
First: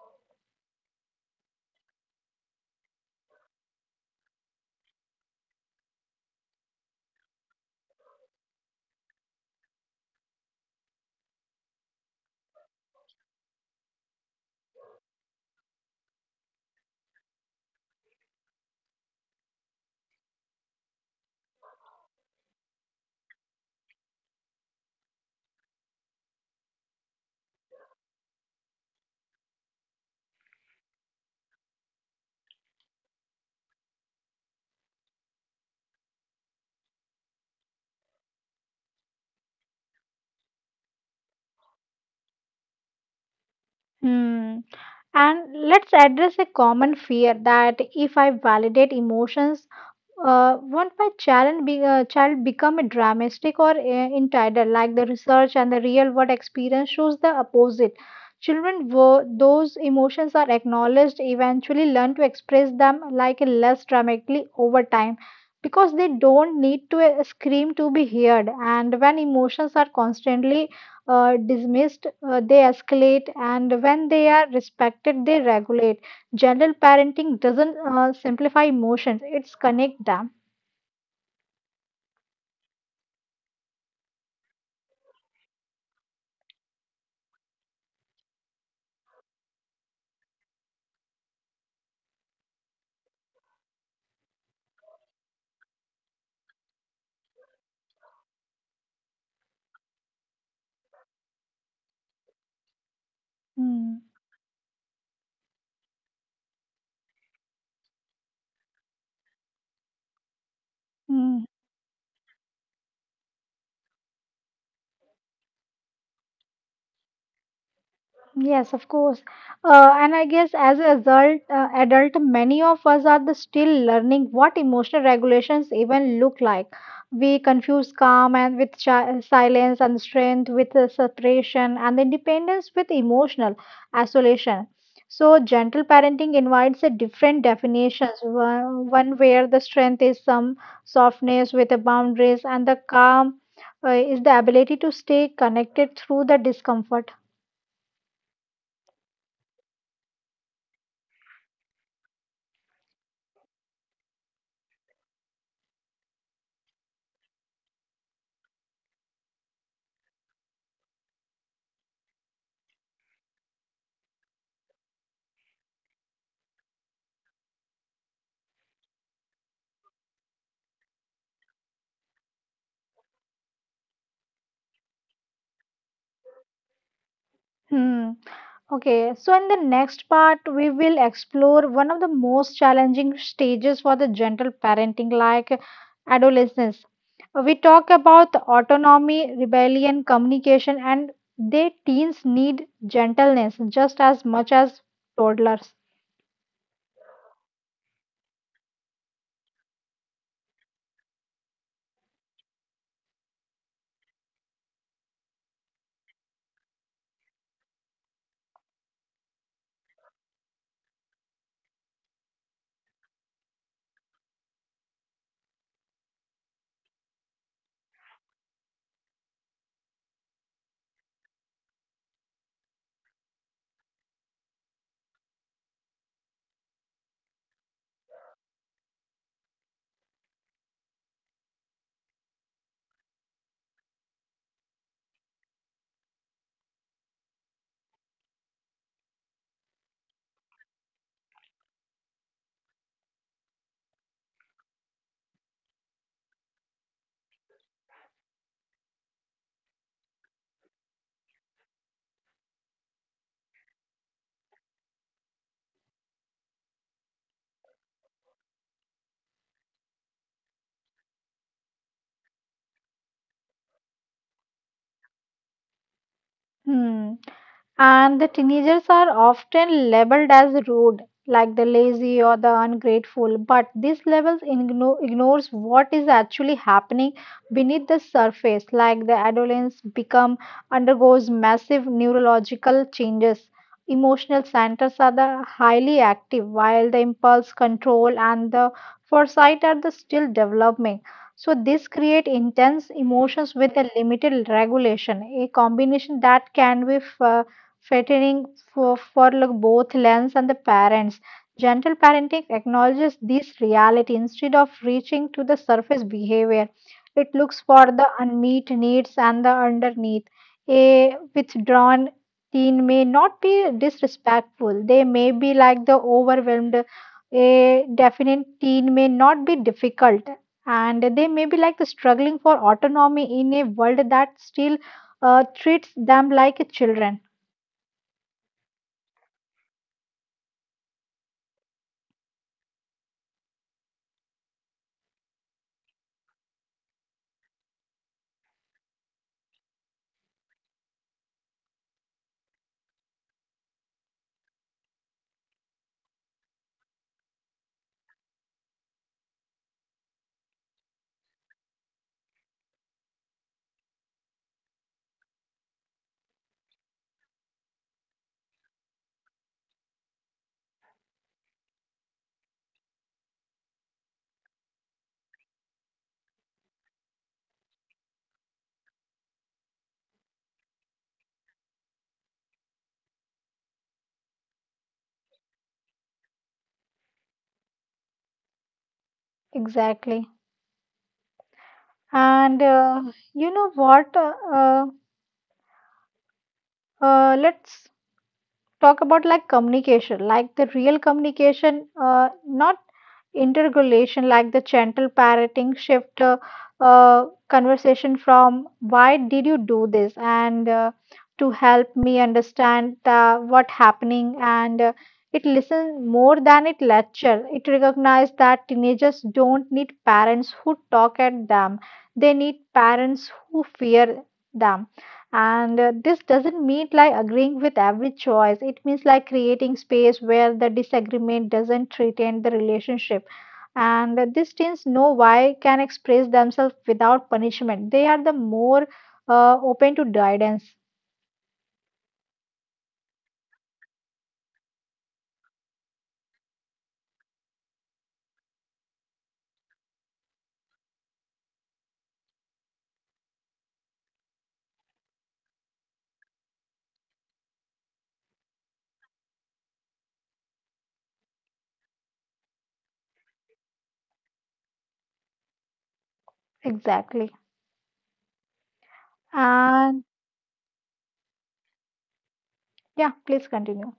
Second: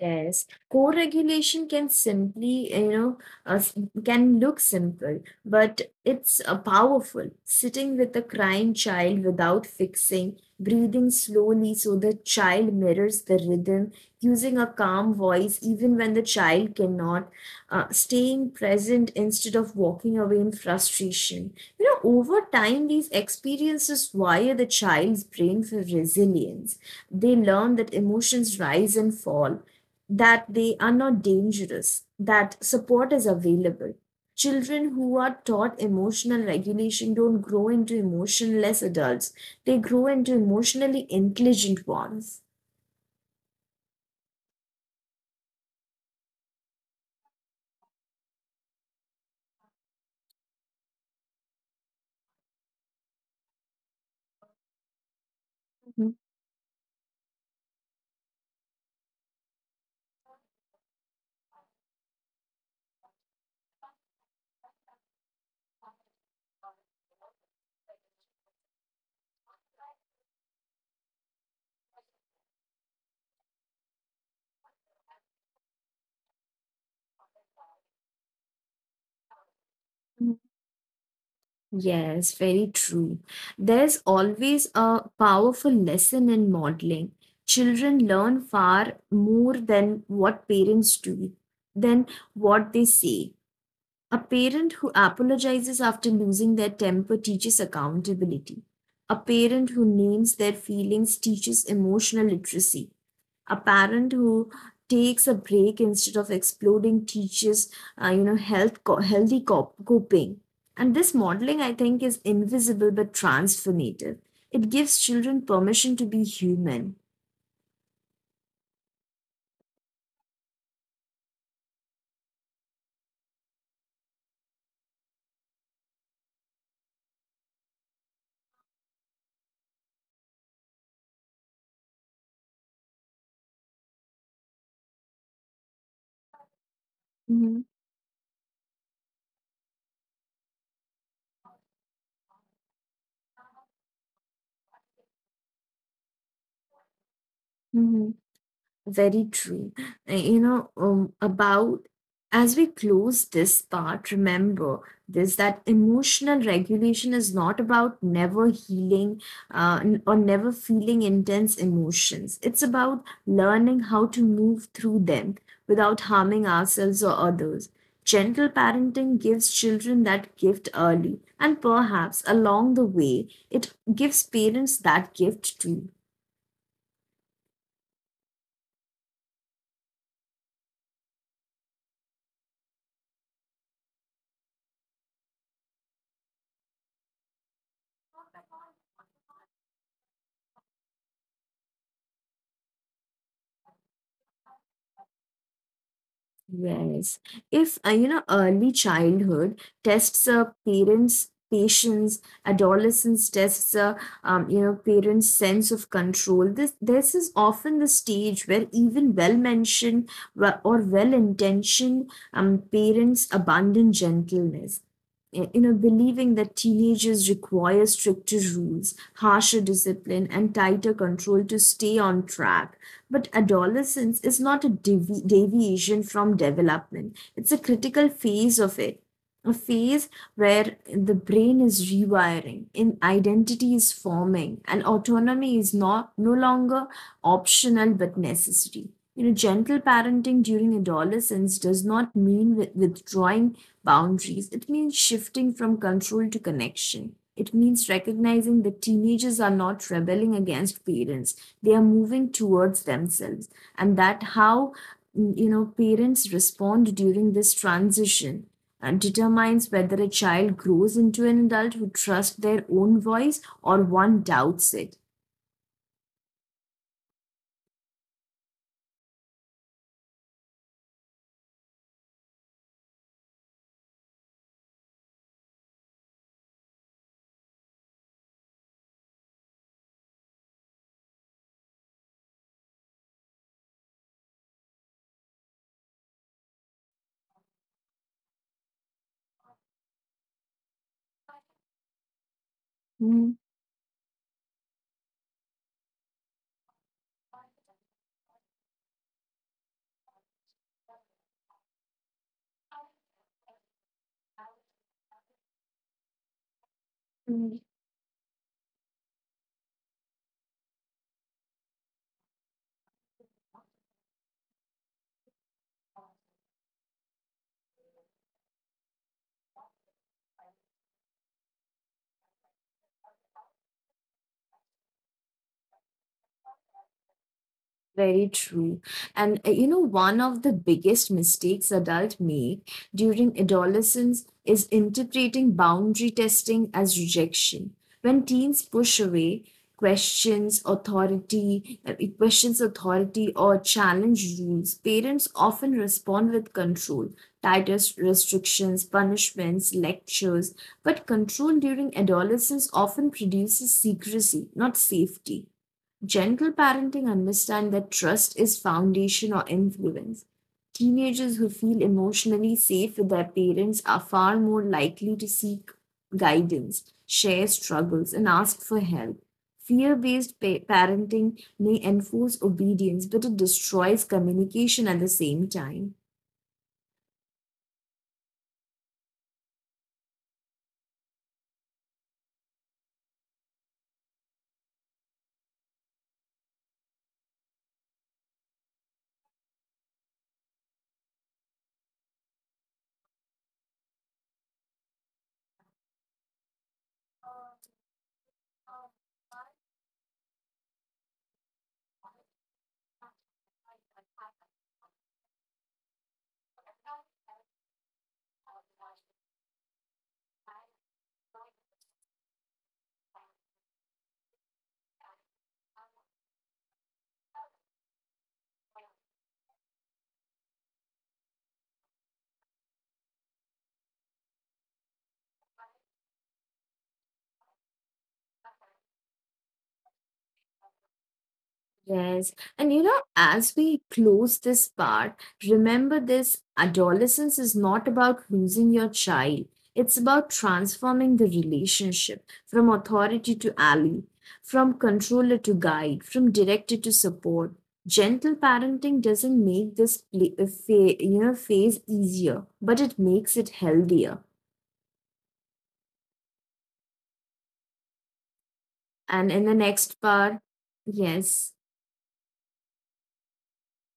Yes, co-regulation can simply, you know, s- can look simple, but it's powerful. Sitting with a crying child without fixing, breathing slowly so the child mirrors the rhythm, using a calm voice even when the child cannot, staying present instead of walking away in frustration. You know, over time, these experiences wire the child's brain for resilience. They learn that emotions rise and fall, that they are not dangerous, that support is available. Children who are taught emotional regulation don't grow into emotionless adults, they grow into emotionally intelligent ones.
Hmm. And let's address a common fear that if I validate emotions, won't my child become a dramatic or entitled? Like the
Mhm,
research and the real world experience shows the opposite. Children, those emotions are acknowledged, eventually learn to express them like less dramatically over time, because they don't need to scream to be heard. And when emotions are constantly dismissed, they escalate, and when they are respected, they regulate. General parenting doesn't simplify emotions, it's
mhm.
connect them.
Yes, very true. There's always a powerful lesson in modeling. Children learn far more than what parents do, than what they say. A parent who apologizes after losing their temper teaches accountability. A parent who names their feelings teaches emotional literacy. A parent
Hmm.
who takes a break instead of exploding teaches, health healthy coping. And this
Hmm.
modeling, I think, is invisible but transformative. It gives children permission to be human.
Yes, of course. And I guess as a result, adult, many of us are the still learning what emotional regulations even look like. We confuse calm and with silence, and strength with separation, and independence with emotional isolation. So gentle parenting invites a different
Mhm.
definitions. One where the strength is some softness with the boundaries, and the calm is the ability to stay connected through the discomfort.
Mhm. Very true. You know, about as we close this part, remember this, that emotional regulation is not about never healing or never feeling intense emotions. It's about learning how to move through them without harming ourselves or others. Gentle parenting gives children that gift early, and perhaps along the way, it gives parents that gift too.
Hmm. Okay, so in the next part, we will explore one of the most challenging stages for the gentle parenting, like adolescence. We talk about autonomy, rebellion, communication, and they teens need gentleness just as much as toddlers.
Yes. If, early childhood tests parents' patience, adolescence tests parents' sense of control. This is often the stage where even well-mentioned wa- or well-intentioned parents abandon gentleness. You know, believing that teenagers require stricter rules, harsher discipline, and tighter control to stay on track, but adolescence is not a deviation from development, it's a critical phase of it. A phase where the brain is rewiring, in identity is forming, and autonomy is not no longer optional but necessary. You know, gentle parenting during adolescence does not mean withdrawing boundaries. It means shifting from control to connection. It means recognizing that teenagers are not rebelling against parents, they are moving towards themselves, and that how you know, parents respond during this transition and determines whether a child grows into an adult who trusts their own voice or one doubts it.
Hmm. And the teenagers are often labeled as rude, like the lazy or the ungrateful. But these labels ignores what is actually happening beneath the surface, like the adolescence become undergoes massive neurological changes. Emotional centers are the highly active, while the impulse control and the foresight are the still developing. So this create intense
Hmm.
emotions with a limited regulation, a combination that can be fattening for like both Lens and the parents. Gentle parenting acknowledges this reality instead of reaching to the surface behavior. It looks for the unmet needs and the underneath. A withdrawn teen may not be disrespectful. They may be like the overwhelmed. A definite teen may not be difficult. And they may be like the struggling for autonomy in a world that still treats them like children.
Very true. And you know, one of the biggest mistakes adults make during adolescence is interpreting boundary testing as rejection. When teens push away, questions authority or challenge rules, parents often respond with control, tighter restrictions, punishments, lectures. But control during adolescence often produces secrecy, not safety. Gentle parenting understands that trust is foundation or influence. Teenagers who feel emotionally safe with their parents are far more likely to seek guidance, share struggles, and ask for help. Fear based parenting may enforce obedience, but it destroys communication at the same time.
Exactly. And you know what? Let's talk about like communication, like the real communication, not interrogation, like the gentle parroting, shift conversation from "Why did you do this?" and to help me understand what happening and. It listens more than it lecture. It recognizes that teenagers don't need parents who talk at them. They need parents who fear them. And this doesn't mean like agreeing with every choice. It means like creating space where the disagreement doesn't threaten the relationship, and these teens know why can express themselves without punishment. They are the more open to guidance.
Yes. And you know, as we close this part, remember this, adolescence is not about losing your child. It's about transforming the relationship from authority to ally, from controller to guide, from director to support. Gentle parenting doesn't make this phase easier, but it makes it healthier.
Exactly.
And in the next
And
part, yes.
yeah, please continue.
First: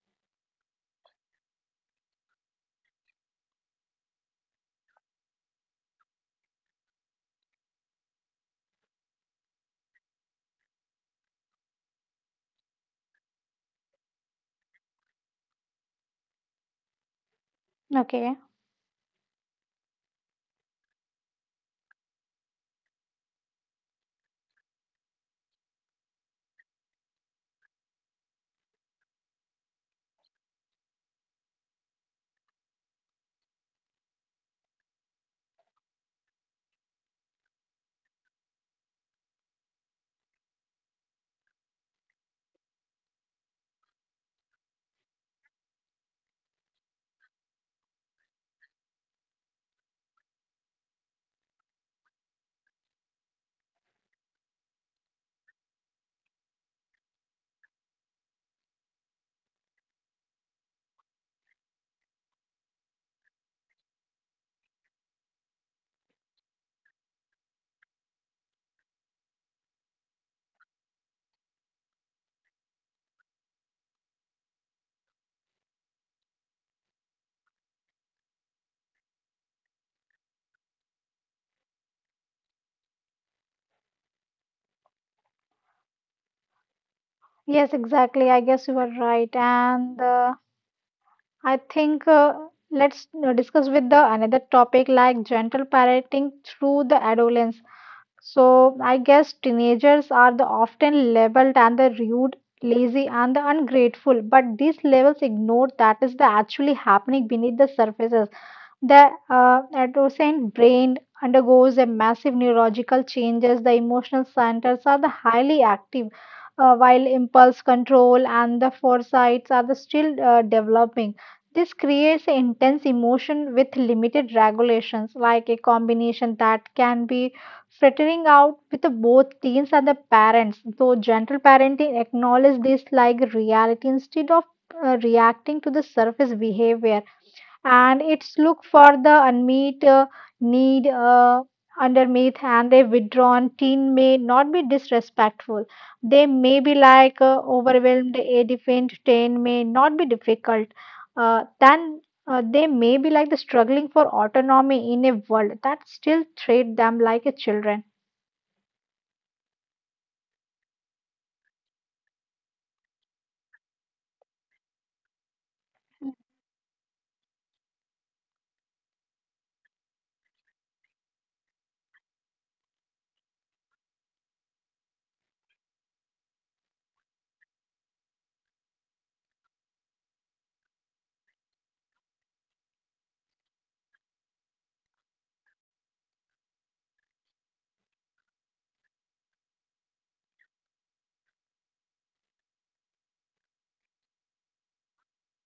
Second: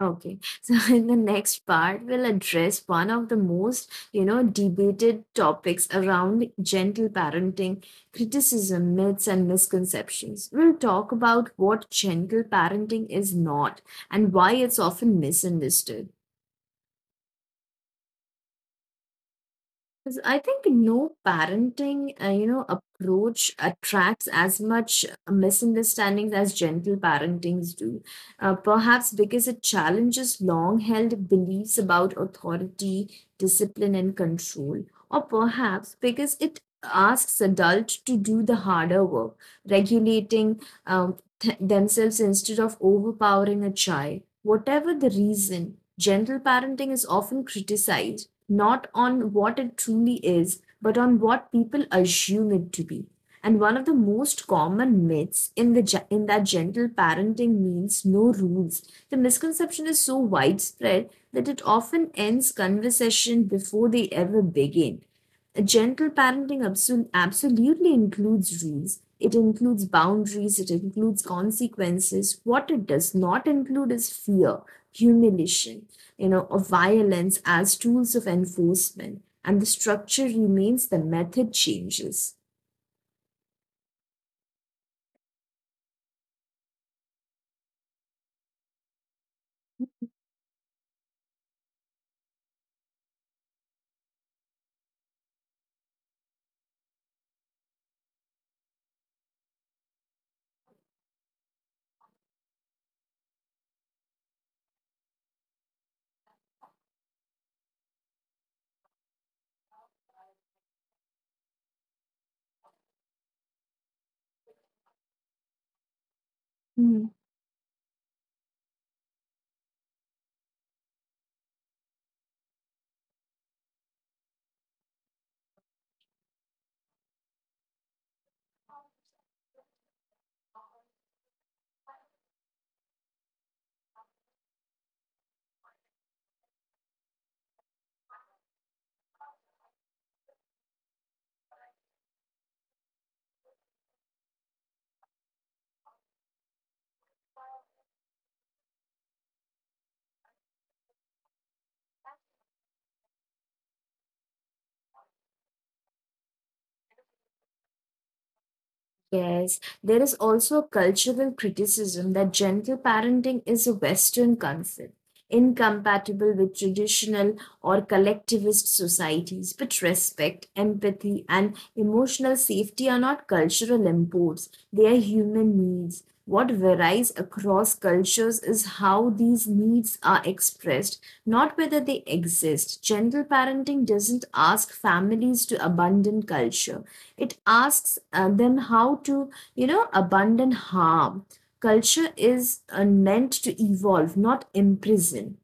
Okay, so in the next part, we'll address one of the most, you know, debated topics around gentle parenting, criticism, myths, and misconceptions. We'll talk about what gentle parenting is not and why it's often misunderstood.
Okay.
'Cause I think no parenting, approach attracts as much misunderstandings as gentle parentings do. Perhaps because it challenges long-held beliefs about authority, discipline, and control, or perhaps because it asks adults to do the harder work, regulating themselves instead of overpowering a child. Whatever the reason, gentle parenting is often criticized not on what it truly is, but on what people assume it to be. And one of the most common myths in that gentle parenting means no rules. The misconception is so widespread that it often ends conversation before they ever begin. A gentle parenting absolutely includes rules. It includes boundaries. It includes consequences. What it does not include is fear, humiliation, you know, of violence as tools of enforcement, and the structure remains, the method changes.
Yes, exactly. I guess you are right, and I think let's discuss with the another topic like gentle parenting through the adolescence. So I guess teenagers are the often labeled and the rude, lazy and the ungrateful, but these labels ignore that is the actually happening beneath the surfaces. The adolescent brain undergoes a massive neurological changes. The emotional centers are the highly active, while impulse control and the foresights are the still developing. This creates intense emotion with limited regulations, like a combination that can be frittering out with the both teens and the parents. Though gentle parenting acknowledges this like reality instead of reacting to the surface behavior. And it's look for the unmet need underneath. And a withdrawn teen may not be disrespectful. They may be like overwhelmed. A defined teen may not be difficult. Then they may be like the struggling for autonomy in a world that still treat them like a children.
Yes, there is also a cultural criticism that gentle parenting is a Western concept, incompatible with traditional or collectivist societies. But respect, empathy, and emotional safety are not cultural imports, they are human needs. What varies across cultures is how these needs are expressed, not whether they exist. Gentle parenting doesn't ask families to abandon culture, it asks them how to, you know, abandon harm. Culture is meant to evolve, not imprison.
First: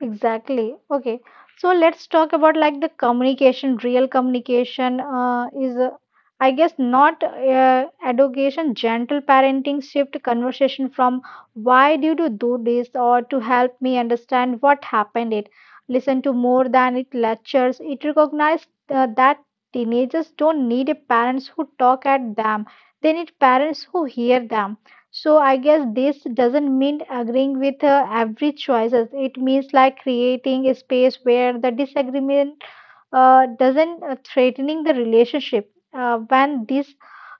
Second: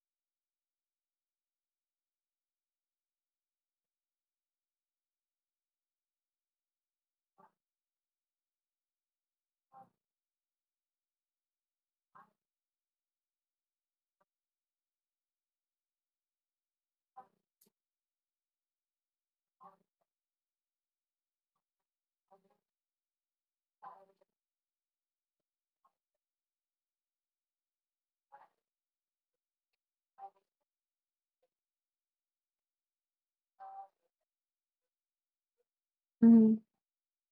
Exactly. Okay. So let's talk about like the communication, real communication is, I guess, not education, gentle parenting, shift conversation from "Why did you do this?" or to help me understand what happened it. Listen to more than it lectures. It recognized that teenagers don't need a parents who talk at them. They need parents who hear them. So I guess this doesn't mean agreeing with every choices. It means like creating a space where the disagreement doesn't threatening the relationship. When this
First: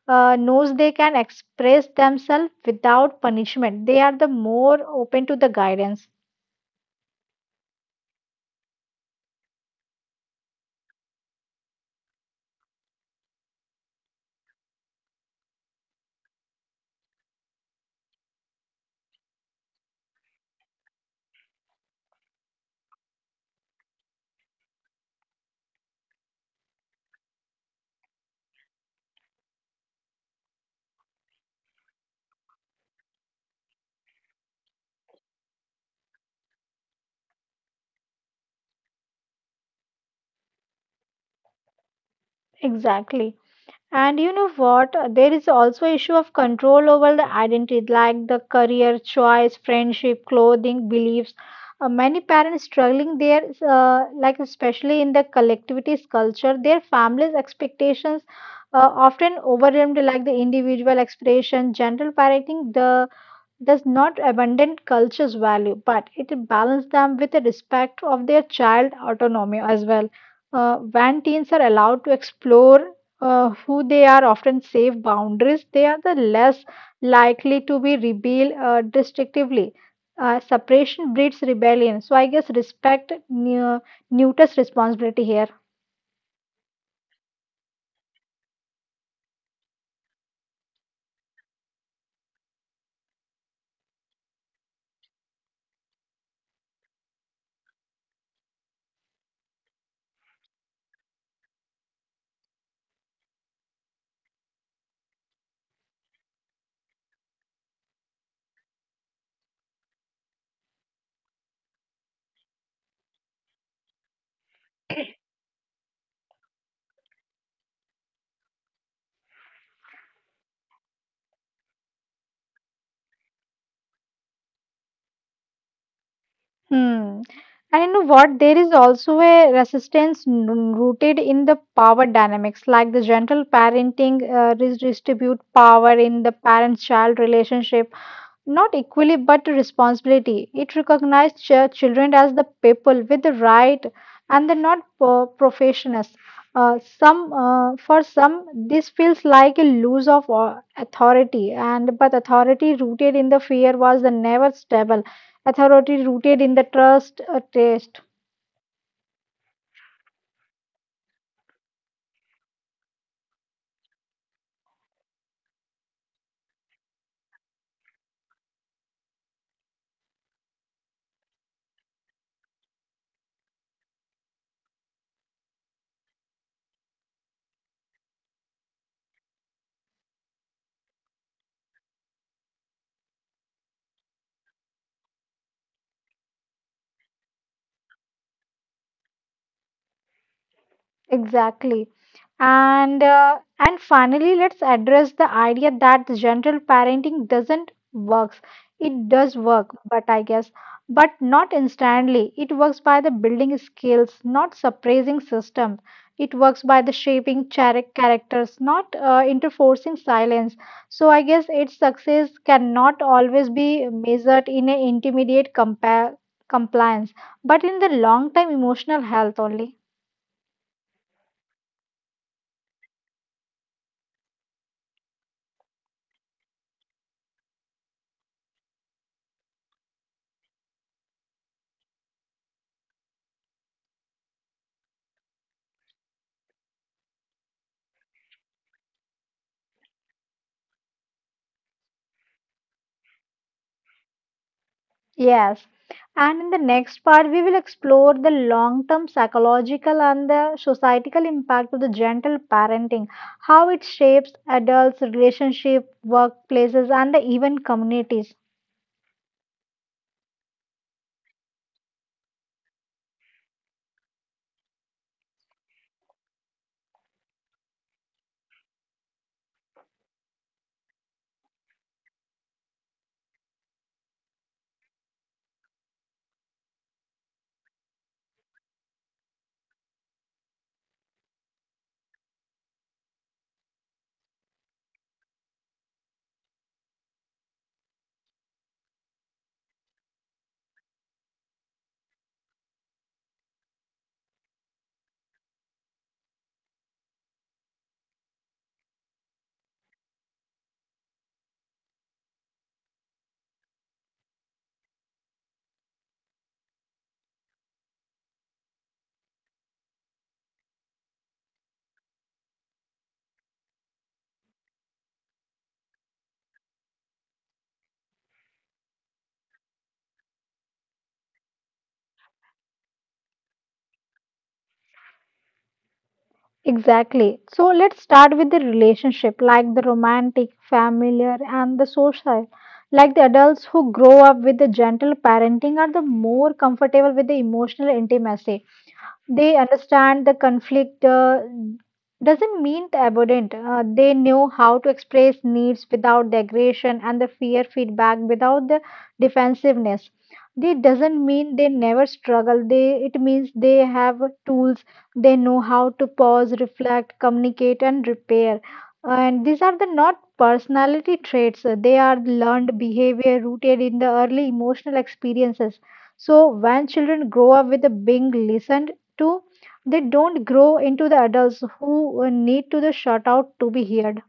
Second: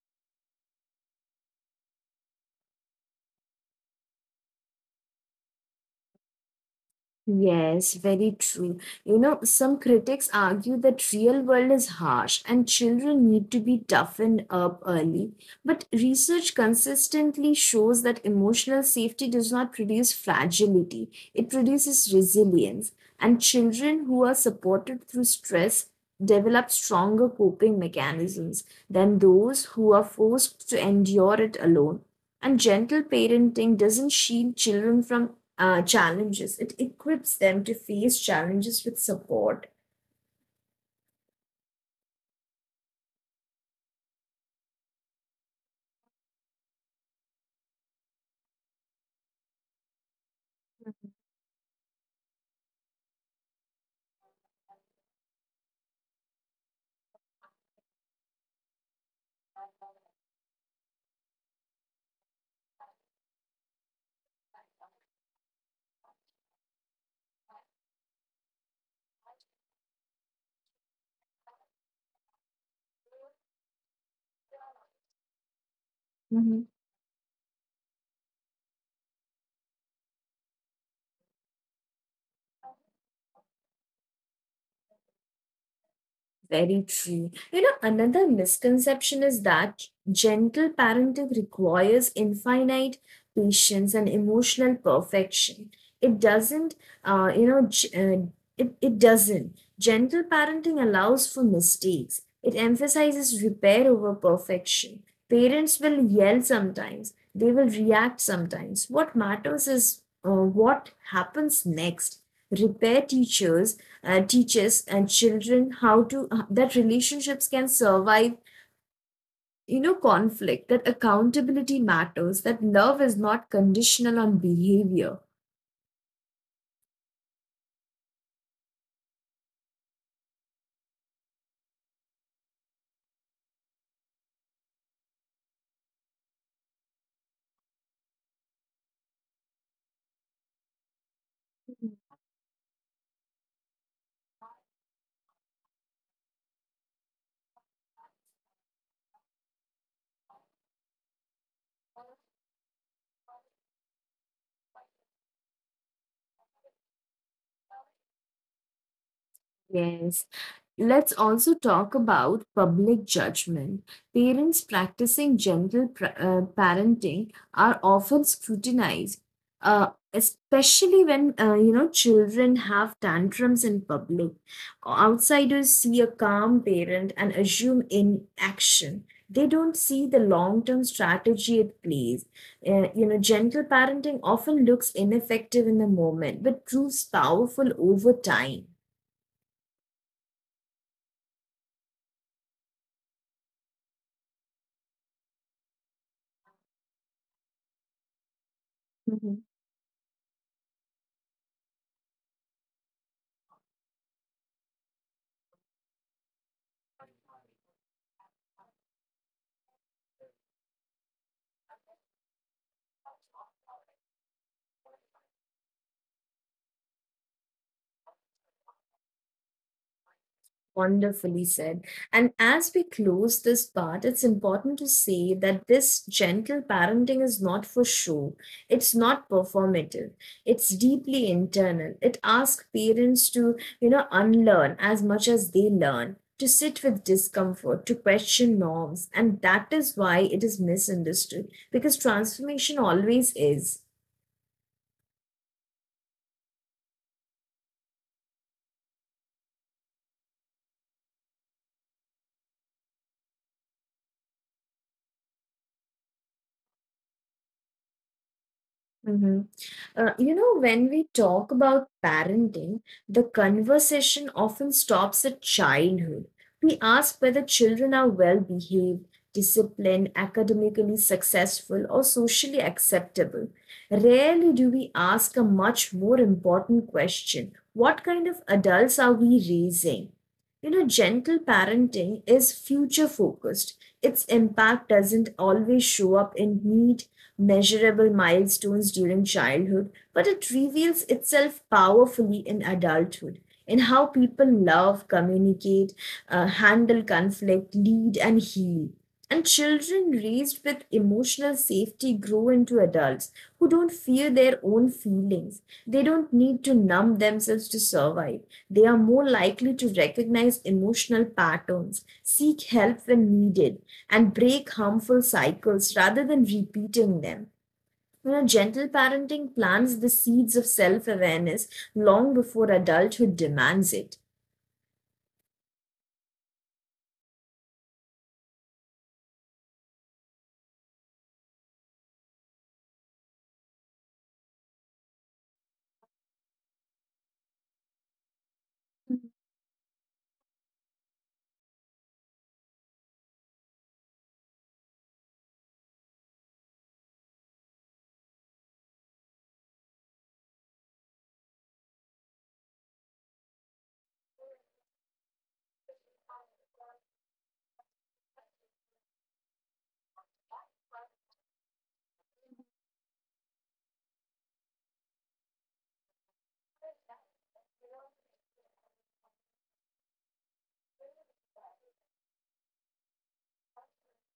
knows they can express themselves without punishment, they are the more open to the guidance.
Yes, very true. You know, some critics argue that real world is harsh and children need to be toughened up early. But research consistently shows that emotional safety does not produce fragility, it produces resilience. And children who are supported through stress develop stronger coping mechanisms than those who are forced to endure it alone. And gentle parenting doesn't shield children from challenges. It equips them to face challenges with support.
Exactly. And you know what? There is also issue of control over the identity, like the career choice, friendship, clothing, beliefs. Many parents struggling there, like especially in the collectivist culture, their families' expectations often overwhelmed like the individual expression, general parenting, the does not abandon culture's value, but it balances them with a respect of their child autonomy as well. When teens are allowed to explore who they are, often safe boundaries, they are the less likely to be rebel destructively. Separation breeds rebellion. So I guess respect neuters responsibility here.
Very true. You know, another misconception is that gentle parenting requires infinite patience and emotional perfection. It doesn't, uh, you know, g- uh, it doesn't. Gentle parenting allows for mistakes, it emphasizes repair over perfection. Parents will yell sometimes, they will react sometimes. What matters is what happens next. Repair teachers and teaches and children how to that relationships can survive conflict, that accountability matters, that love is not conditional on behavior.
Hmm. And you know what? There is also a resistance rooted in the power dynamics, like the gentle parenting redistribute power in the parent-child relationship, not equally, but responsibility. It recognized children as the people with the right and the not professionals. Some for some this feels like a lose of authority, and but authority rooted in the fear was the never stable. Authority rooted in the trust taste.
Yes. Let's also talk about public judgment. Parents practicing gentle parenting are often scrutinized, uh, especially when you know, children have tantrums in public. Outsiders see a calm parent and assume inaction. They don't see the long-term strategy at play. You know, gentle parenting often looks ineffective in the moment, but proves powerful over time.
Exactly. And finally, let's address the idea that general parenting doesn't works. It
Mhm.
does work, but I guess, but not instantly. It works by the building skills, not suppressing system. It works by the shaping characters, not interforcing silence. So I guess its success cannot always be measured in an intermediate compliance, but in the long-term emotional health only.
Wonderfully said. And as we close this part, it's important to say that this gentle parenting is not for show. It's not performative. It's deeply internal. It asks parents to, you know, unlearn as much as they learn, to sit with discomfort, to question norms. And that is why it is misunderstood, because transformation always is.
Yes. And in the next part, we will explore the long term psychological and the societal impact of the gentle parenting, how it shapes adults' relationship, workplaces, and even communities.
Mm-hmm. You know, when we talk about parenting, the conversation often stops at childhood. We ask whether children are well behaved, disciplined, academically successful, or socially acceptable. Rarely do we ask a much more important question: what kind of adults are we raising? You know, gentle parenting is future focused. Its impact doesn't always show up in neat measurable milestones during childhood, but it reveals itself powerfully in adulthood, in how people love, communicate, handle conflict, lead, and heal. And children raised with emotional safety grow into adults who don't fear their own feelings. They don't need to numb themselves to survive. They are more likely to recognize emotional patterns, seek help when needed, and break harmful cycles rather than repeating them. You know, gentle parenting plants the seeds of self awareness long before adulthood demands it.
Exactly. So let's start with the relationship, like the romantic, familiar, and the social. Like the adults who grow up with the gentle parenting are the more comfortable with the emotional intimacy, they understand the conflict doesn't mean the avoidant. They know how to express needs without the aggression and the fear feedback without the defensiveness. They doesn't mean they never struggle. They it means they have tools. They know how to pause, reflect, communicate, and repair. And these are the not personality traits. They are learned behavior rooted in the early emotional experiences. So when children grow up with the being listened Two, they don't grow into the adults who need to the shut out to be heard.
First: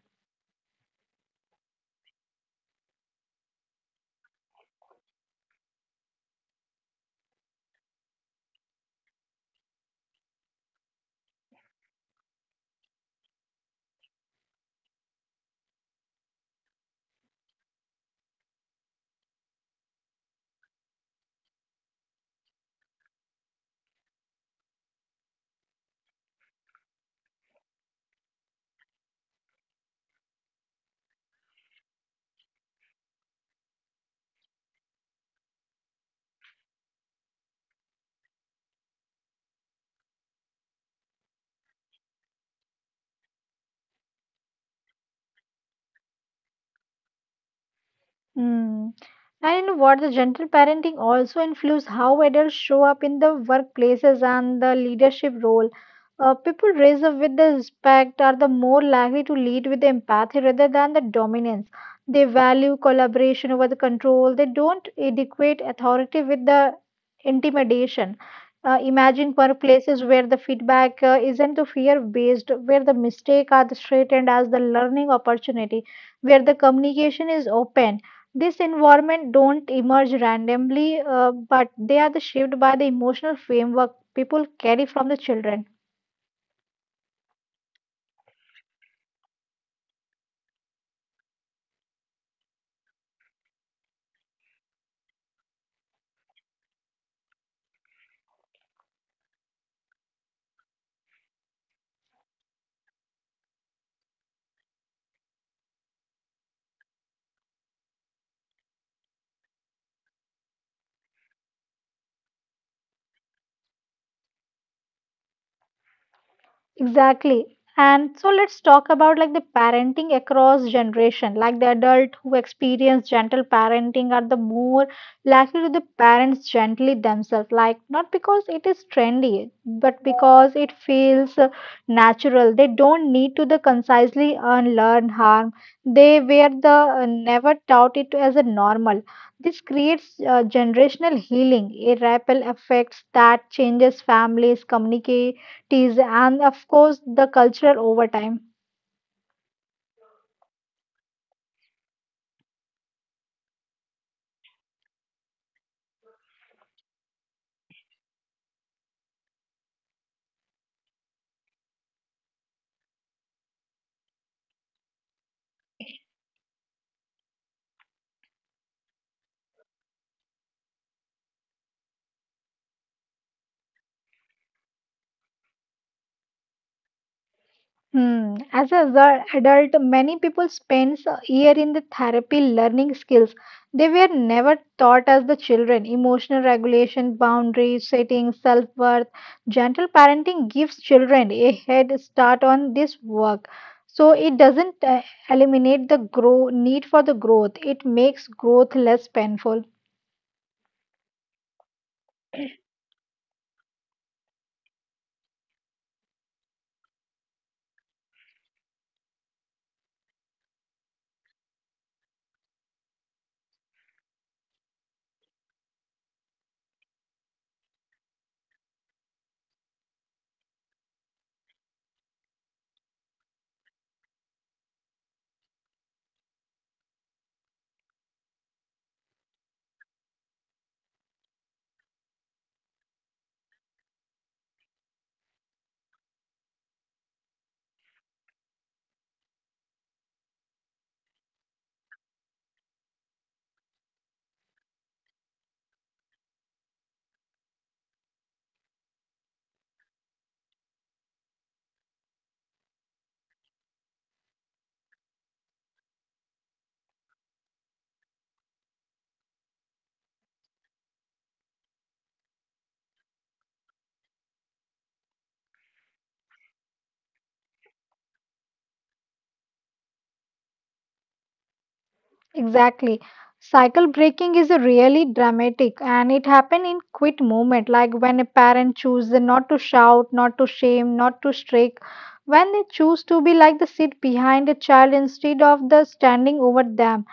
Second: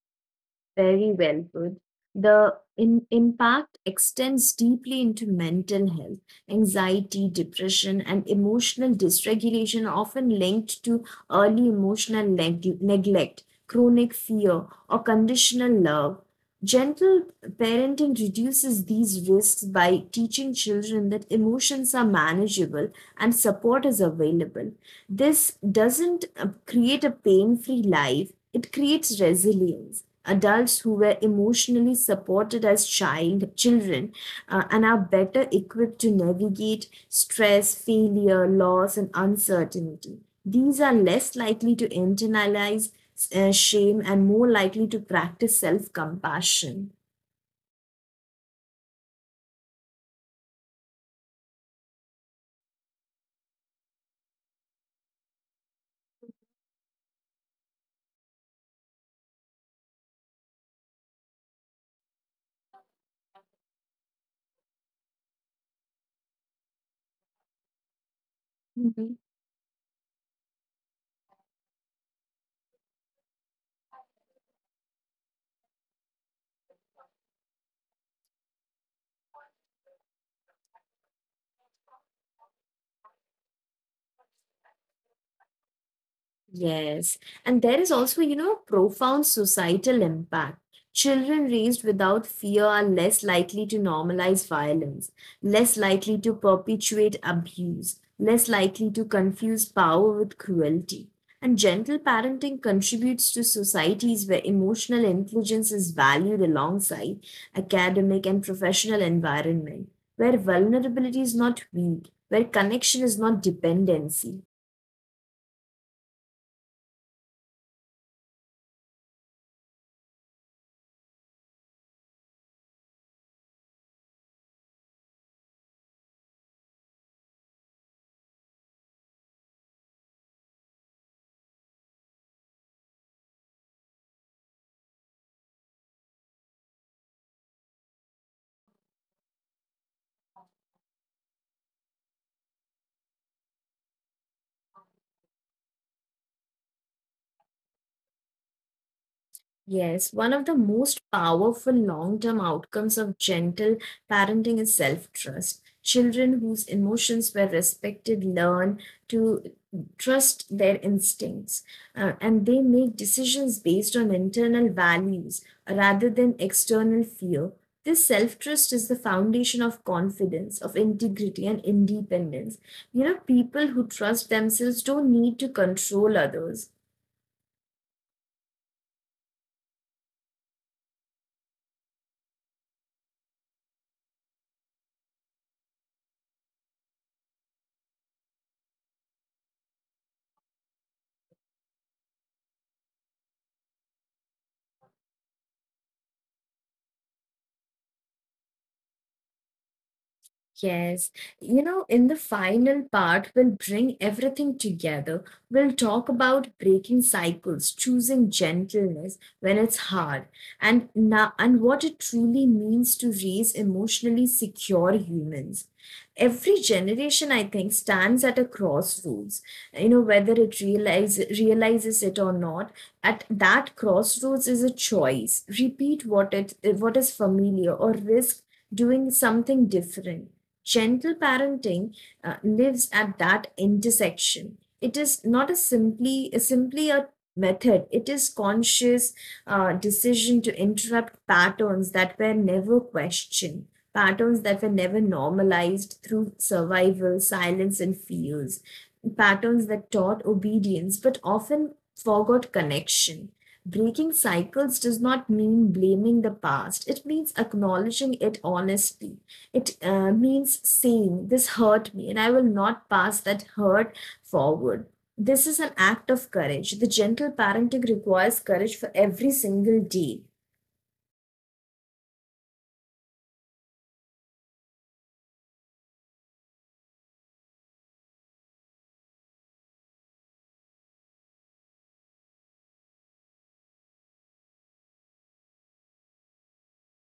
Very well put. The impact extends deeply into mental health. Anxiety, depression, and emotional dysregulation are often linked to early emotional neglect, chronic fear, or conditional love. Gentle parenting reduces these risks by teaching children that emotions are manageable and support is available. This doesn't create a pain free life, it creates resilience. Adults who were emotionally supported as children and are better equipped to navigate stress, failure, loss, and uncertainty. These are less likely to internalize shame and more likely to practice self compassion.
Mm. And you know what? The gentle parenting also influences how adults show up in the workplaces and the leadership role. People raised up with the respect are the more likely to lead with the empathy rather than the dominance. They value collaboration over the control. They don't equate authority with the intimidation. Imagine workplaces where the feedback isn't the fear based, where the mistakes are the straightened as the learning opportunity, where the communication is open, this environment don't emerge randomly, but they are the shaped by the emotional framework people carry from the children.
Yes, and there is also, you know, profound societal impact. Children raised without fear are less likely to normalize violence, less likely to perpetuate abuse, less likely to confuse power with cruelty. And gentle parenting contributes to societies where emotional intelligence is valued alongside academic and professional environment, where vulnerability is not weak, where connection is not dependency.
Exactly. And so let's talk about like the parenting across generation. Like the adult who experience gentle parenting are the more likely to the parents gently themselves. Like not because it is trendy, but because it feels natural. They don't need to the concisely unlearn harm. They were the never taught it as a normal. This creates generational healing, a ripple effects that changes families, communicate activities, and of course the cultural overtime.
Yes, one of the most powerful long term outcomes of gentle parenting is self trust. Children whose emotions were respected learn to trust their instincts and they make decisions based on internal values rather than external fear. This self trust is the foundation of confidence, of integrity, and independence. You know, people who trust themselves don't need to control others.
Hmm. As a the adult, many people spend a year in the therapy learning skills they were never taught as the children. Emotional regulation, boundary setting, self worth, gentle parenting gives children a head start on this work. So it doesn't eliminate the grow need for the growth. It makes growth less painful.
Yes, you know, in the final part, we'll bring everything together. We'll talk about breaking cycles, choosing gentleness when it's hard, and now, and what it truly means to raise emotionally secure humans. Every generation, I think, stands at a crossroads. You know, whether it realizes it or not, at that crossroads is a choice. Repeat what is familiar, or risk doing something different. Gentle parenting lives at that intersection. It is not a simply a simply a method. It is conscious decision to interrupt patterns that were never questioned, patterns that were never normalized through survival, silence, and fears, patterns that taught obedience but often forgot connection. Breaking cycles does not mean blaming the past, it means acknowledging it honestly. It means saying, "This hurt me, and I will not pass that hurt forward." This is an act of courage. The gentle parenting requires courage for every single day.
Exactly. Cycle breaking is a really dramatic and it happens in quit moment, like when a parent chooses not to shout, not to shame, not to strike, when they choose to be like the sit behind a child instead of the standing over them,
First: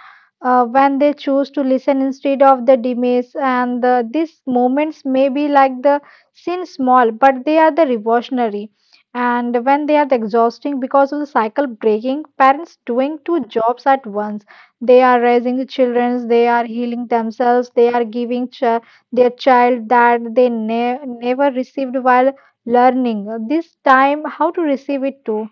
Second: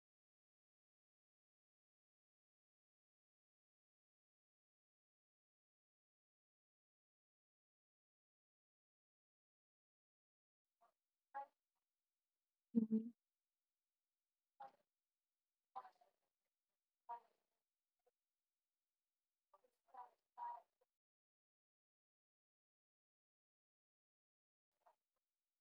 when they choose to listen instead of the demise, and the, these moments may be like the sin small but they are the revolutionary, and when they are the exhausting because of the cycle breaking parents doing two jobs at once, they are raising children, they are healing themselves, they are giving their child that they never received while learning this time how to receive it too.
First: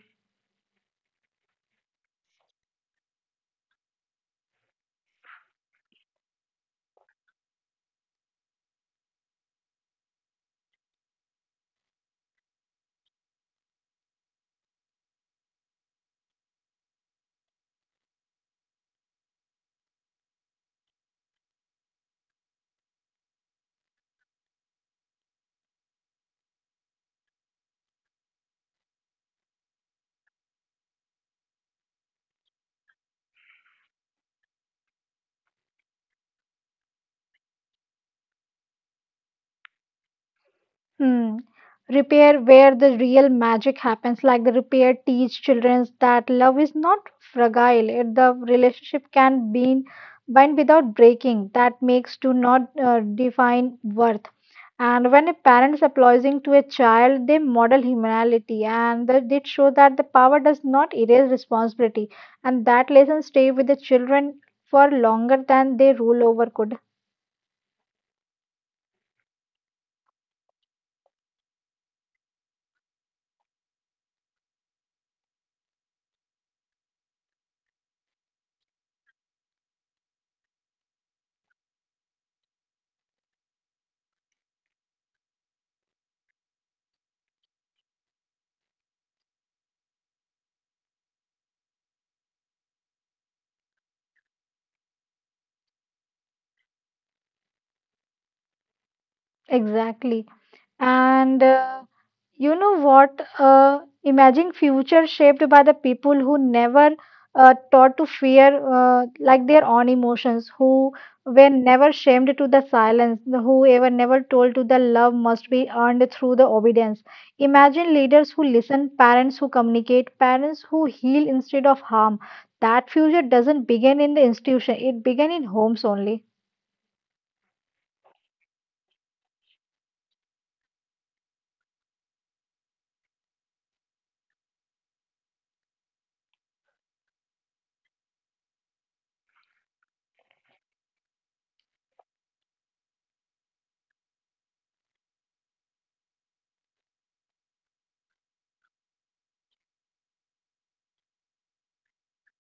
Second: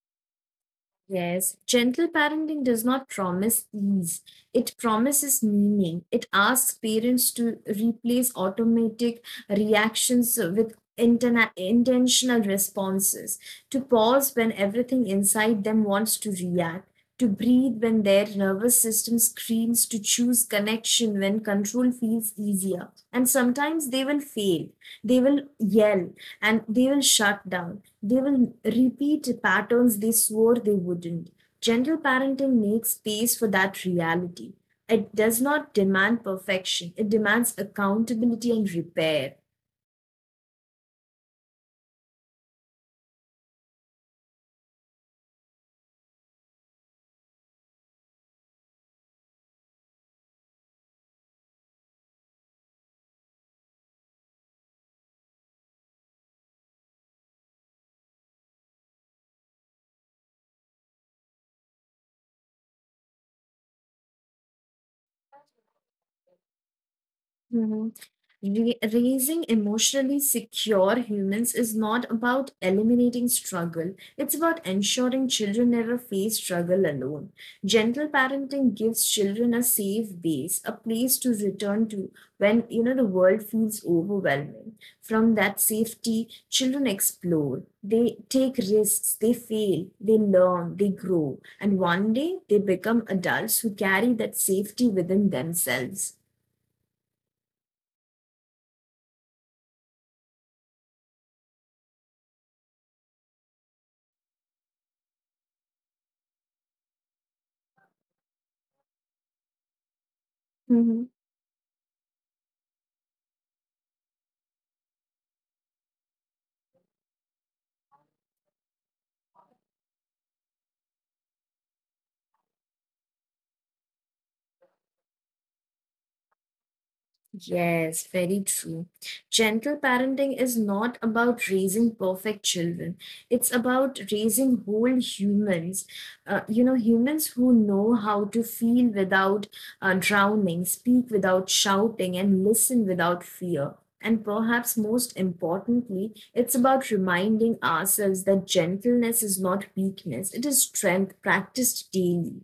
Yes, gentle parenting does not promise ease. It promises meaning. It asks parents to replace automatic reactions with intentional responses, to pause when everything inside them wants to react, to breathe when their nervous system screams, to choose connection when control feels easier. And sometimes they will fail, they will yell, and they will shut down, they will repeat patterns they swore they wouldn't. Gentle parenting makes space for that reality. It does not demand perfection, it demands accountability and repair.
Hmm. Repair where the real magic happens, like the repair teach children that love is not fragile. It, the relationship can be bind without breaking. That makes do not define worth. And when a parent is apologizing to a child, they model humanity, and they show that the power does not erase responsibility. And that lesson stay with the children for longer than they rule over could.
Mhm. Raising emotionally secure humans is not about eliminating struggle, it's about ensuring children never face struggle alone. Gentle parenting gives children a safe base, a place to return to when, you know, the world feels overwhelming. From that safety, children explore, they take risks, they fail, they learn, they grow, and one day they become adults who carry that safety within themselves.
Exactly. And You know what? Imagine future shaped by the people who never taught to fear like their own emotions, who
Mm-hmm.
were never shamed to the silence, who ever never told to the love must be earned through the obedience. Imagine leaders who listen, parents who communicate, parents who heal instead of harm. That future doesn't begin in the institution; it began in homes only.
Yes, very true. Gentle parenting is not about raising perfect children. It's about raising whole humans, you know, humans who know how to feel without drowning, speak without shouting, and listen without fear. And perhaps most importantly, it's about reminding ourselves that gentleness is not weakness, it is strength practiced daily.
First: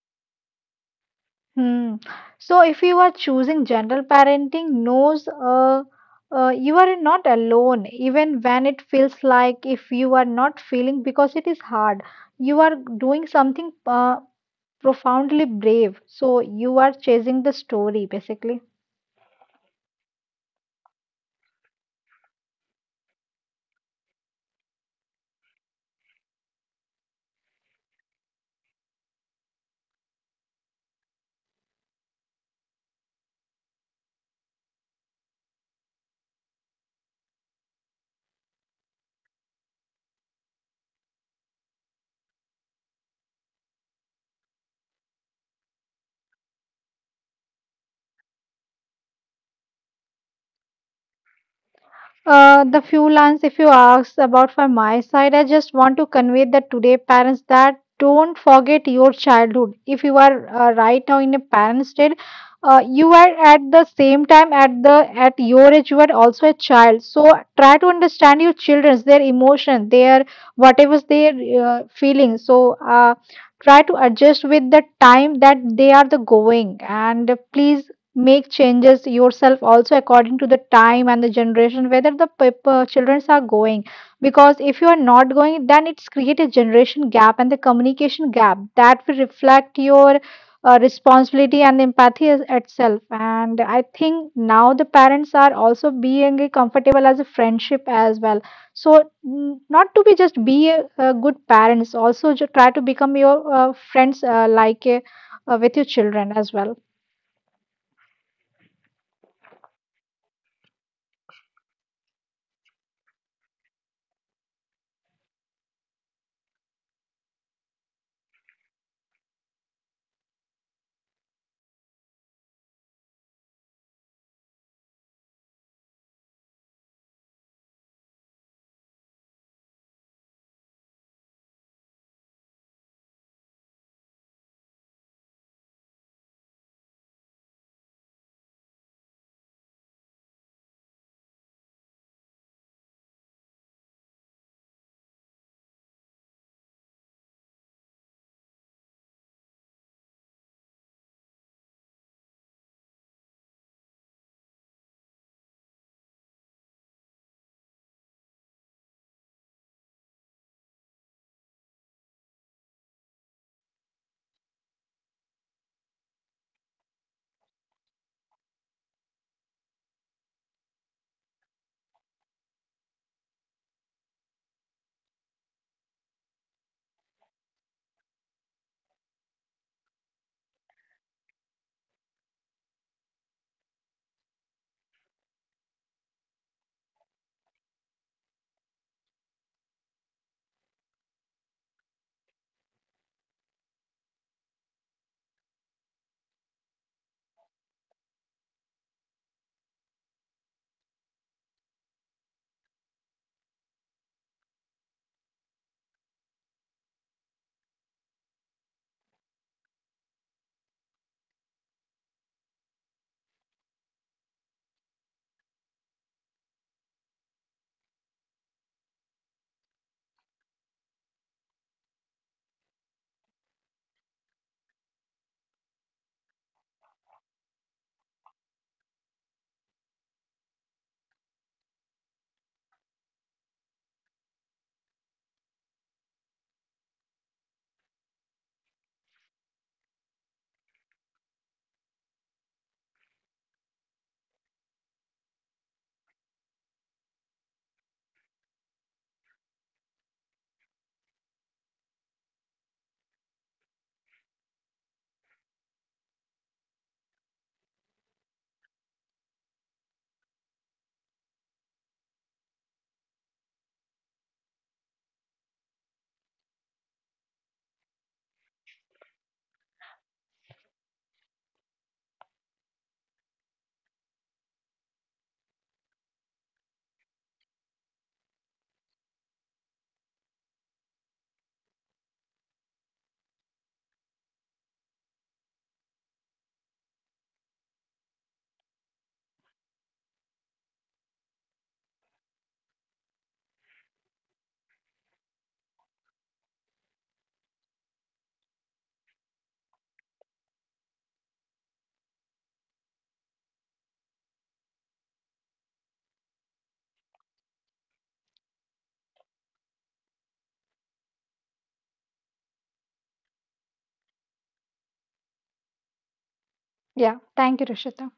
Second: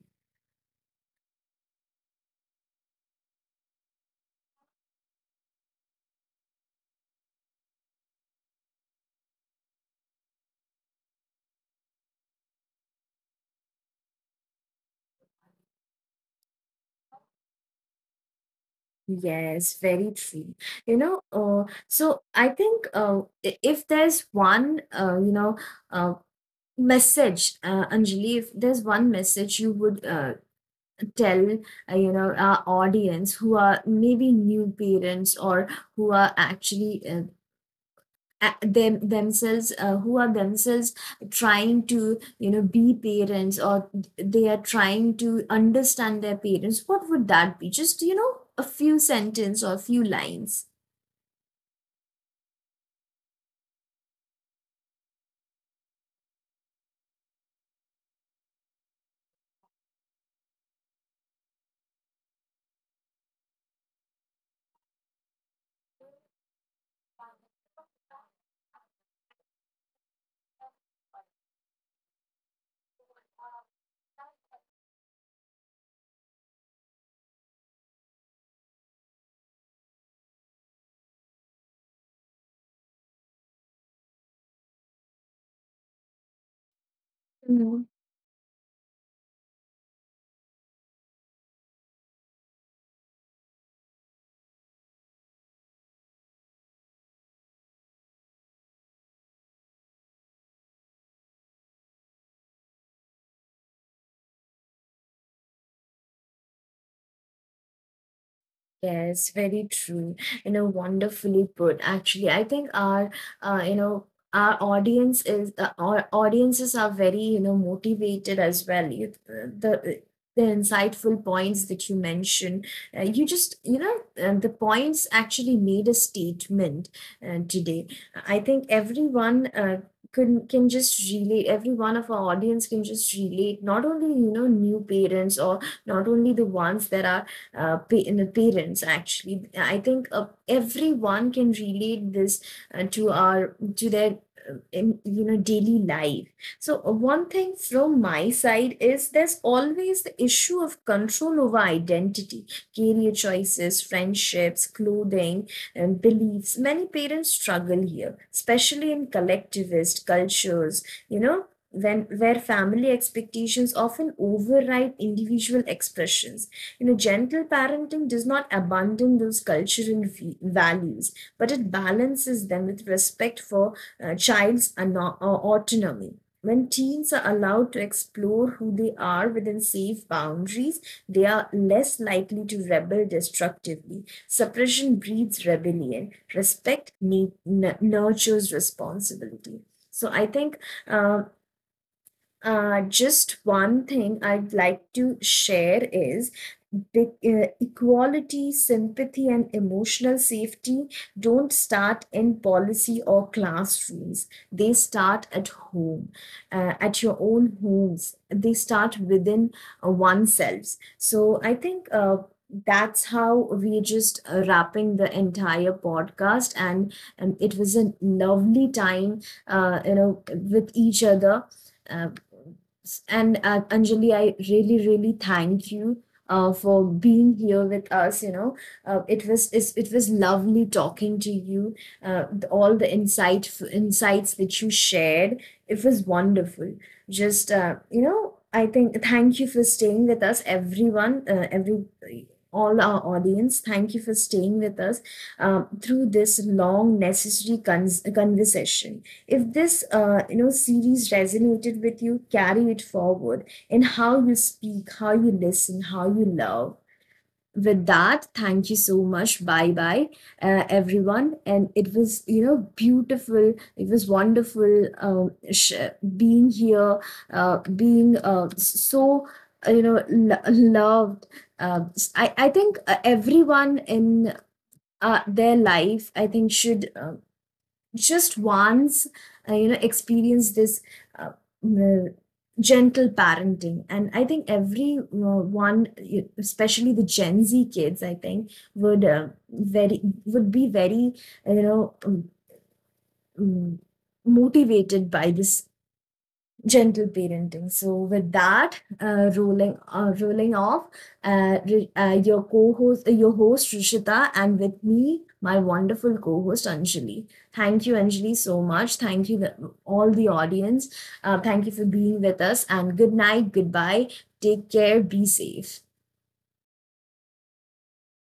Hmm. So if you are choosing general parenting, knows you are not alone, even when it feels like if you are not feeling because it is hard, you are doing something profoundly brave. So you are chasing the story basically.
Yes, very true. You know, so I think if there's one, uh, message, Anjali, if there's one message you would tell, you know, our audience who are maybe new parents, or who are actually themselves, who are themselves trying to, you know, be parents, or they are trying to understand their parents, what would that be? Just, you know, a few sentence or a few lines.
The few lines, if you ask about from my side, I just want to convey that today, parents, that don't forget your childhood. If you are right now in a parent state, you are at the same time at your age, you are also a child. So try to understand your children's their emotion, their whatever they are feeling. So try to adjust with the time that they are the going, and please make changes yourself also according to the time and the generation whether the people children are going, because if you are not going then it's create a generation gap and the communication gap that will reflect your responsibility and empathy itself. And I think now the parents are also being a comfortable as a friendship as well, so not to be just be a good parents, also try to become your friends with your children as well.
Yes, very true. You know, wonderfully put. Actually, I think uh, you know, our audience is our audiences are very, you know, motivated as well. You, the insightful points that you mentioned, you just, you know, the points actually made a statement today. I think everyone can just relate. Every one of our audience can just relate, not only, you know, new parents or not only the ones that are in the parents. Actually, I think everyone can relate this to their you know, daily life. So one thing from my side is, there's always the issue of control over identity, career choices, friendships, clothing, and beliefs. Many parents struggle here, especially in collectivist cultures, you know, when where family expectations often override individual expressions. You know, gentle parenting does not abandon those cultural values, but it balances them with respect for child's autonomy. When teens are allowed to explore who they are within safe boundaries, they are less likely to rebel destructively. Suppression breeds rebellion. Respect nurtures responsibility. So I think uh, just one thing I'd like to share is big, equality, sympathy, and emotional safety don't start in policy or classrooms. They start at home, at your own homes. They start within oneself. So I think that's how we're just wrapping the entire podcast. And it was a lovely time, you know, with each other. Uh, and Anjali, I really, really thank you for being here with us. You know, it was lovely talking to you. All the insights that you shared, it was wonderful. Just, you know, I think thank you for staying with us, everyone, every all our audience. Thank you for staying with us through this long, necessary conversation. If this, you know, series resonated with you, carry it forward in how you speak, how you listen, how you love. With that, thank you so much. Bye bye, everyone. And it was, you know, beautiful. It was wonderful, being here, uh, being uh, so, you know, loved. Uh, I think everyone in their life, I think, should, just once, you know, experience this, uh, uh, gentle parenting. And I think every especially the Gen Z kids, I think would very would be very, you know, um, motivated by this gentle parenting. So with that, rolling off, your host Rishita, and with me, my wonderful co-host Anjali. Thank you, Anjali, so much. Thank you, the, all the audience. Thank you for being with us. And good night, goodbye. Take care. Be safe.
Yeah. Thank you, Rishita.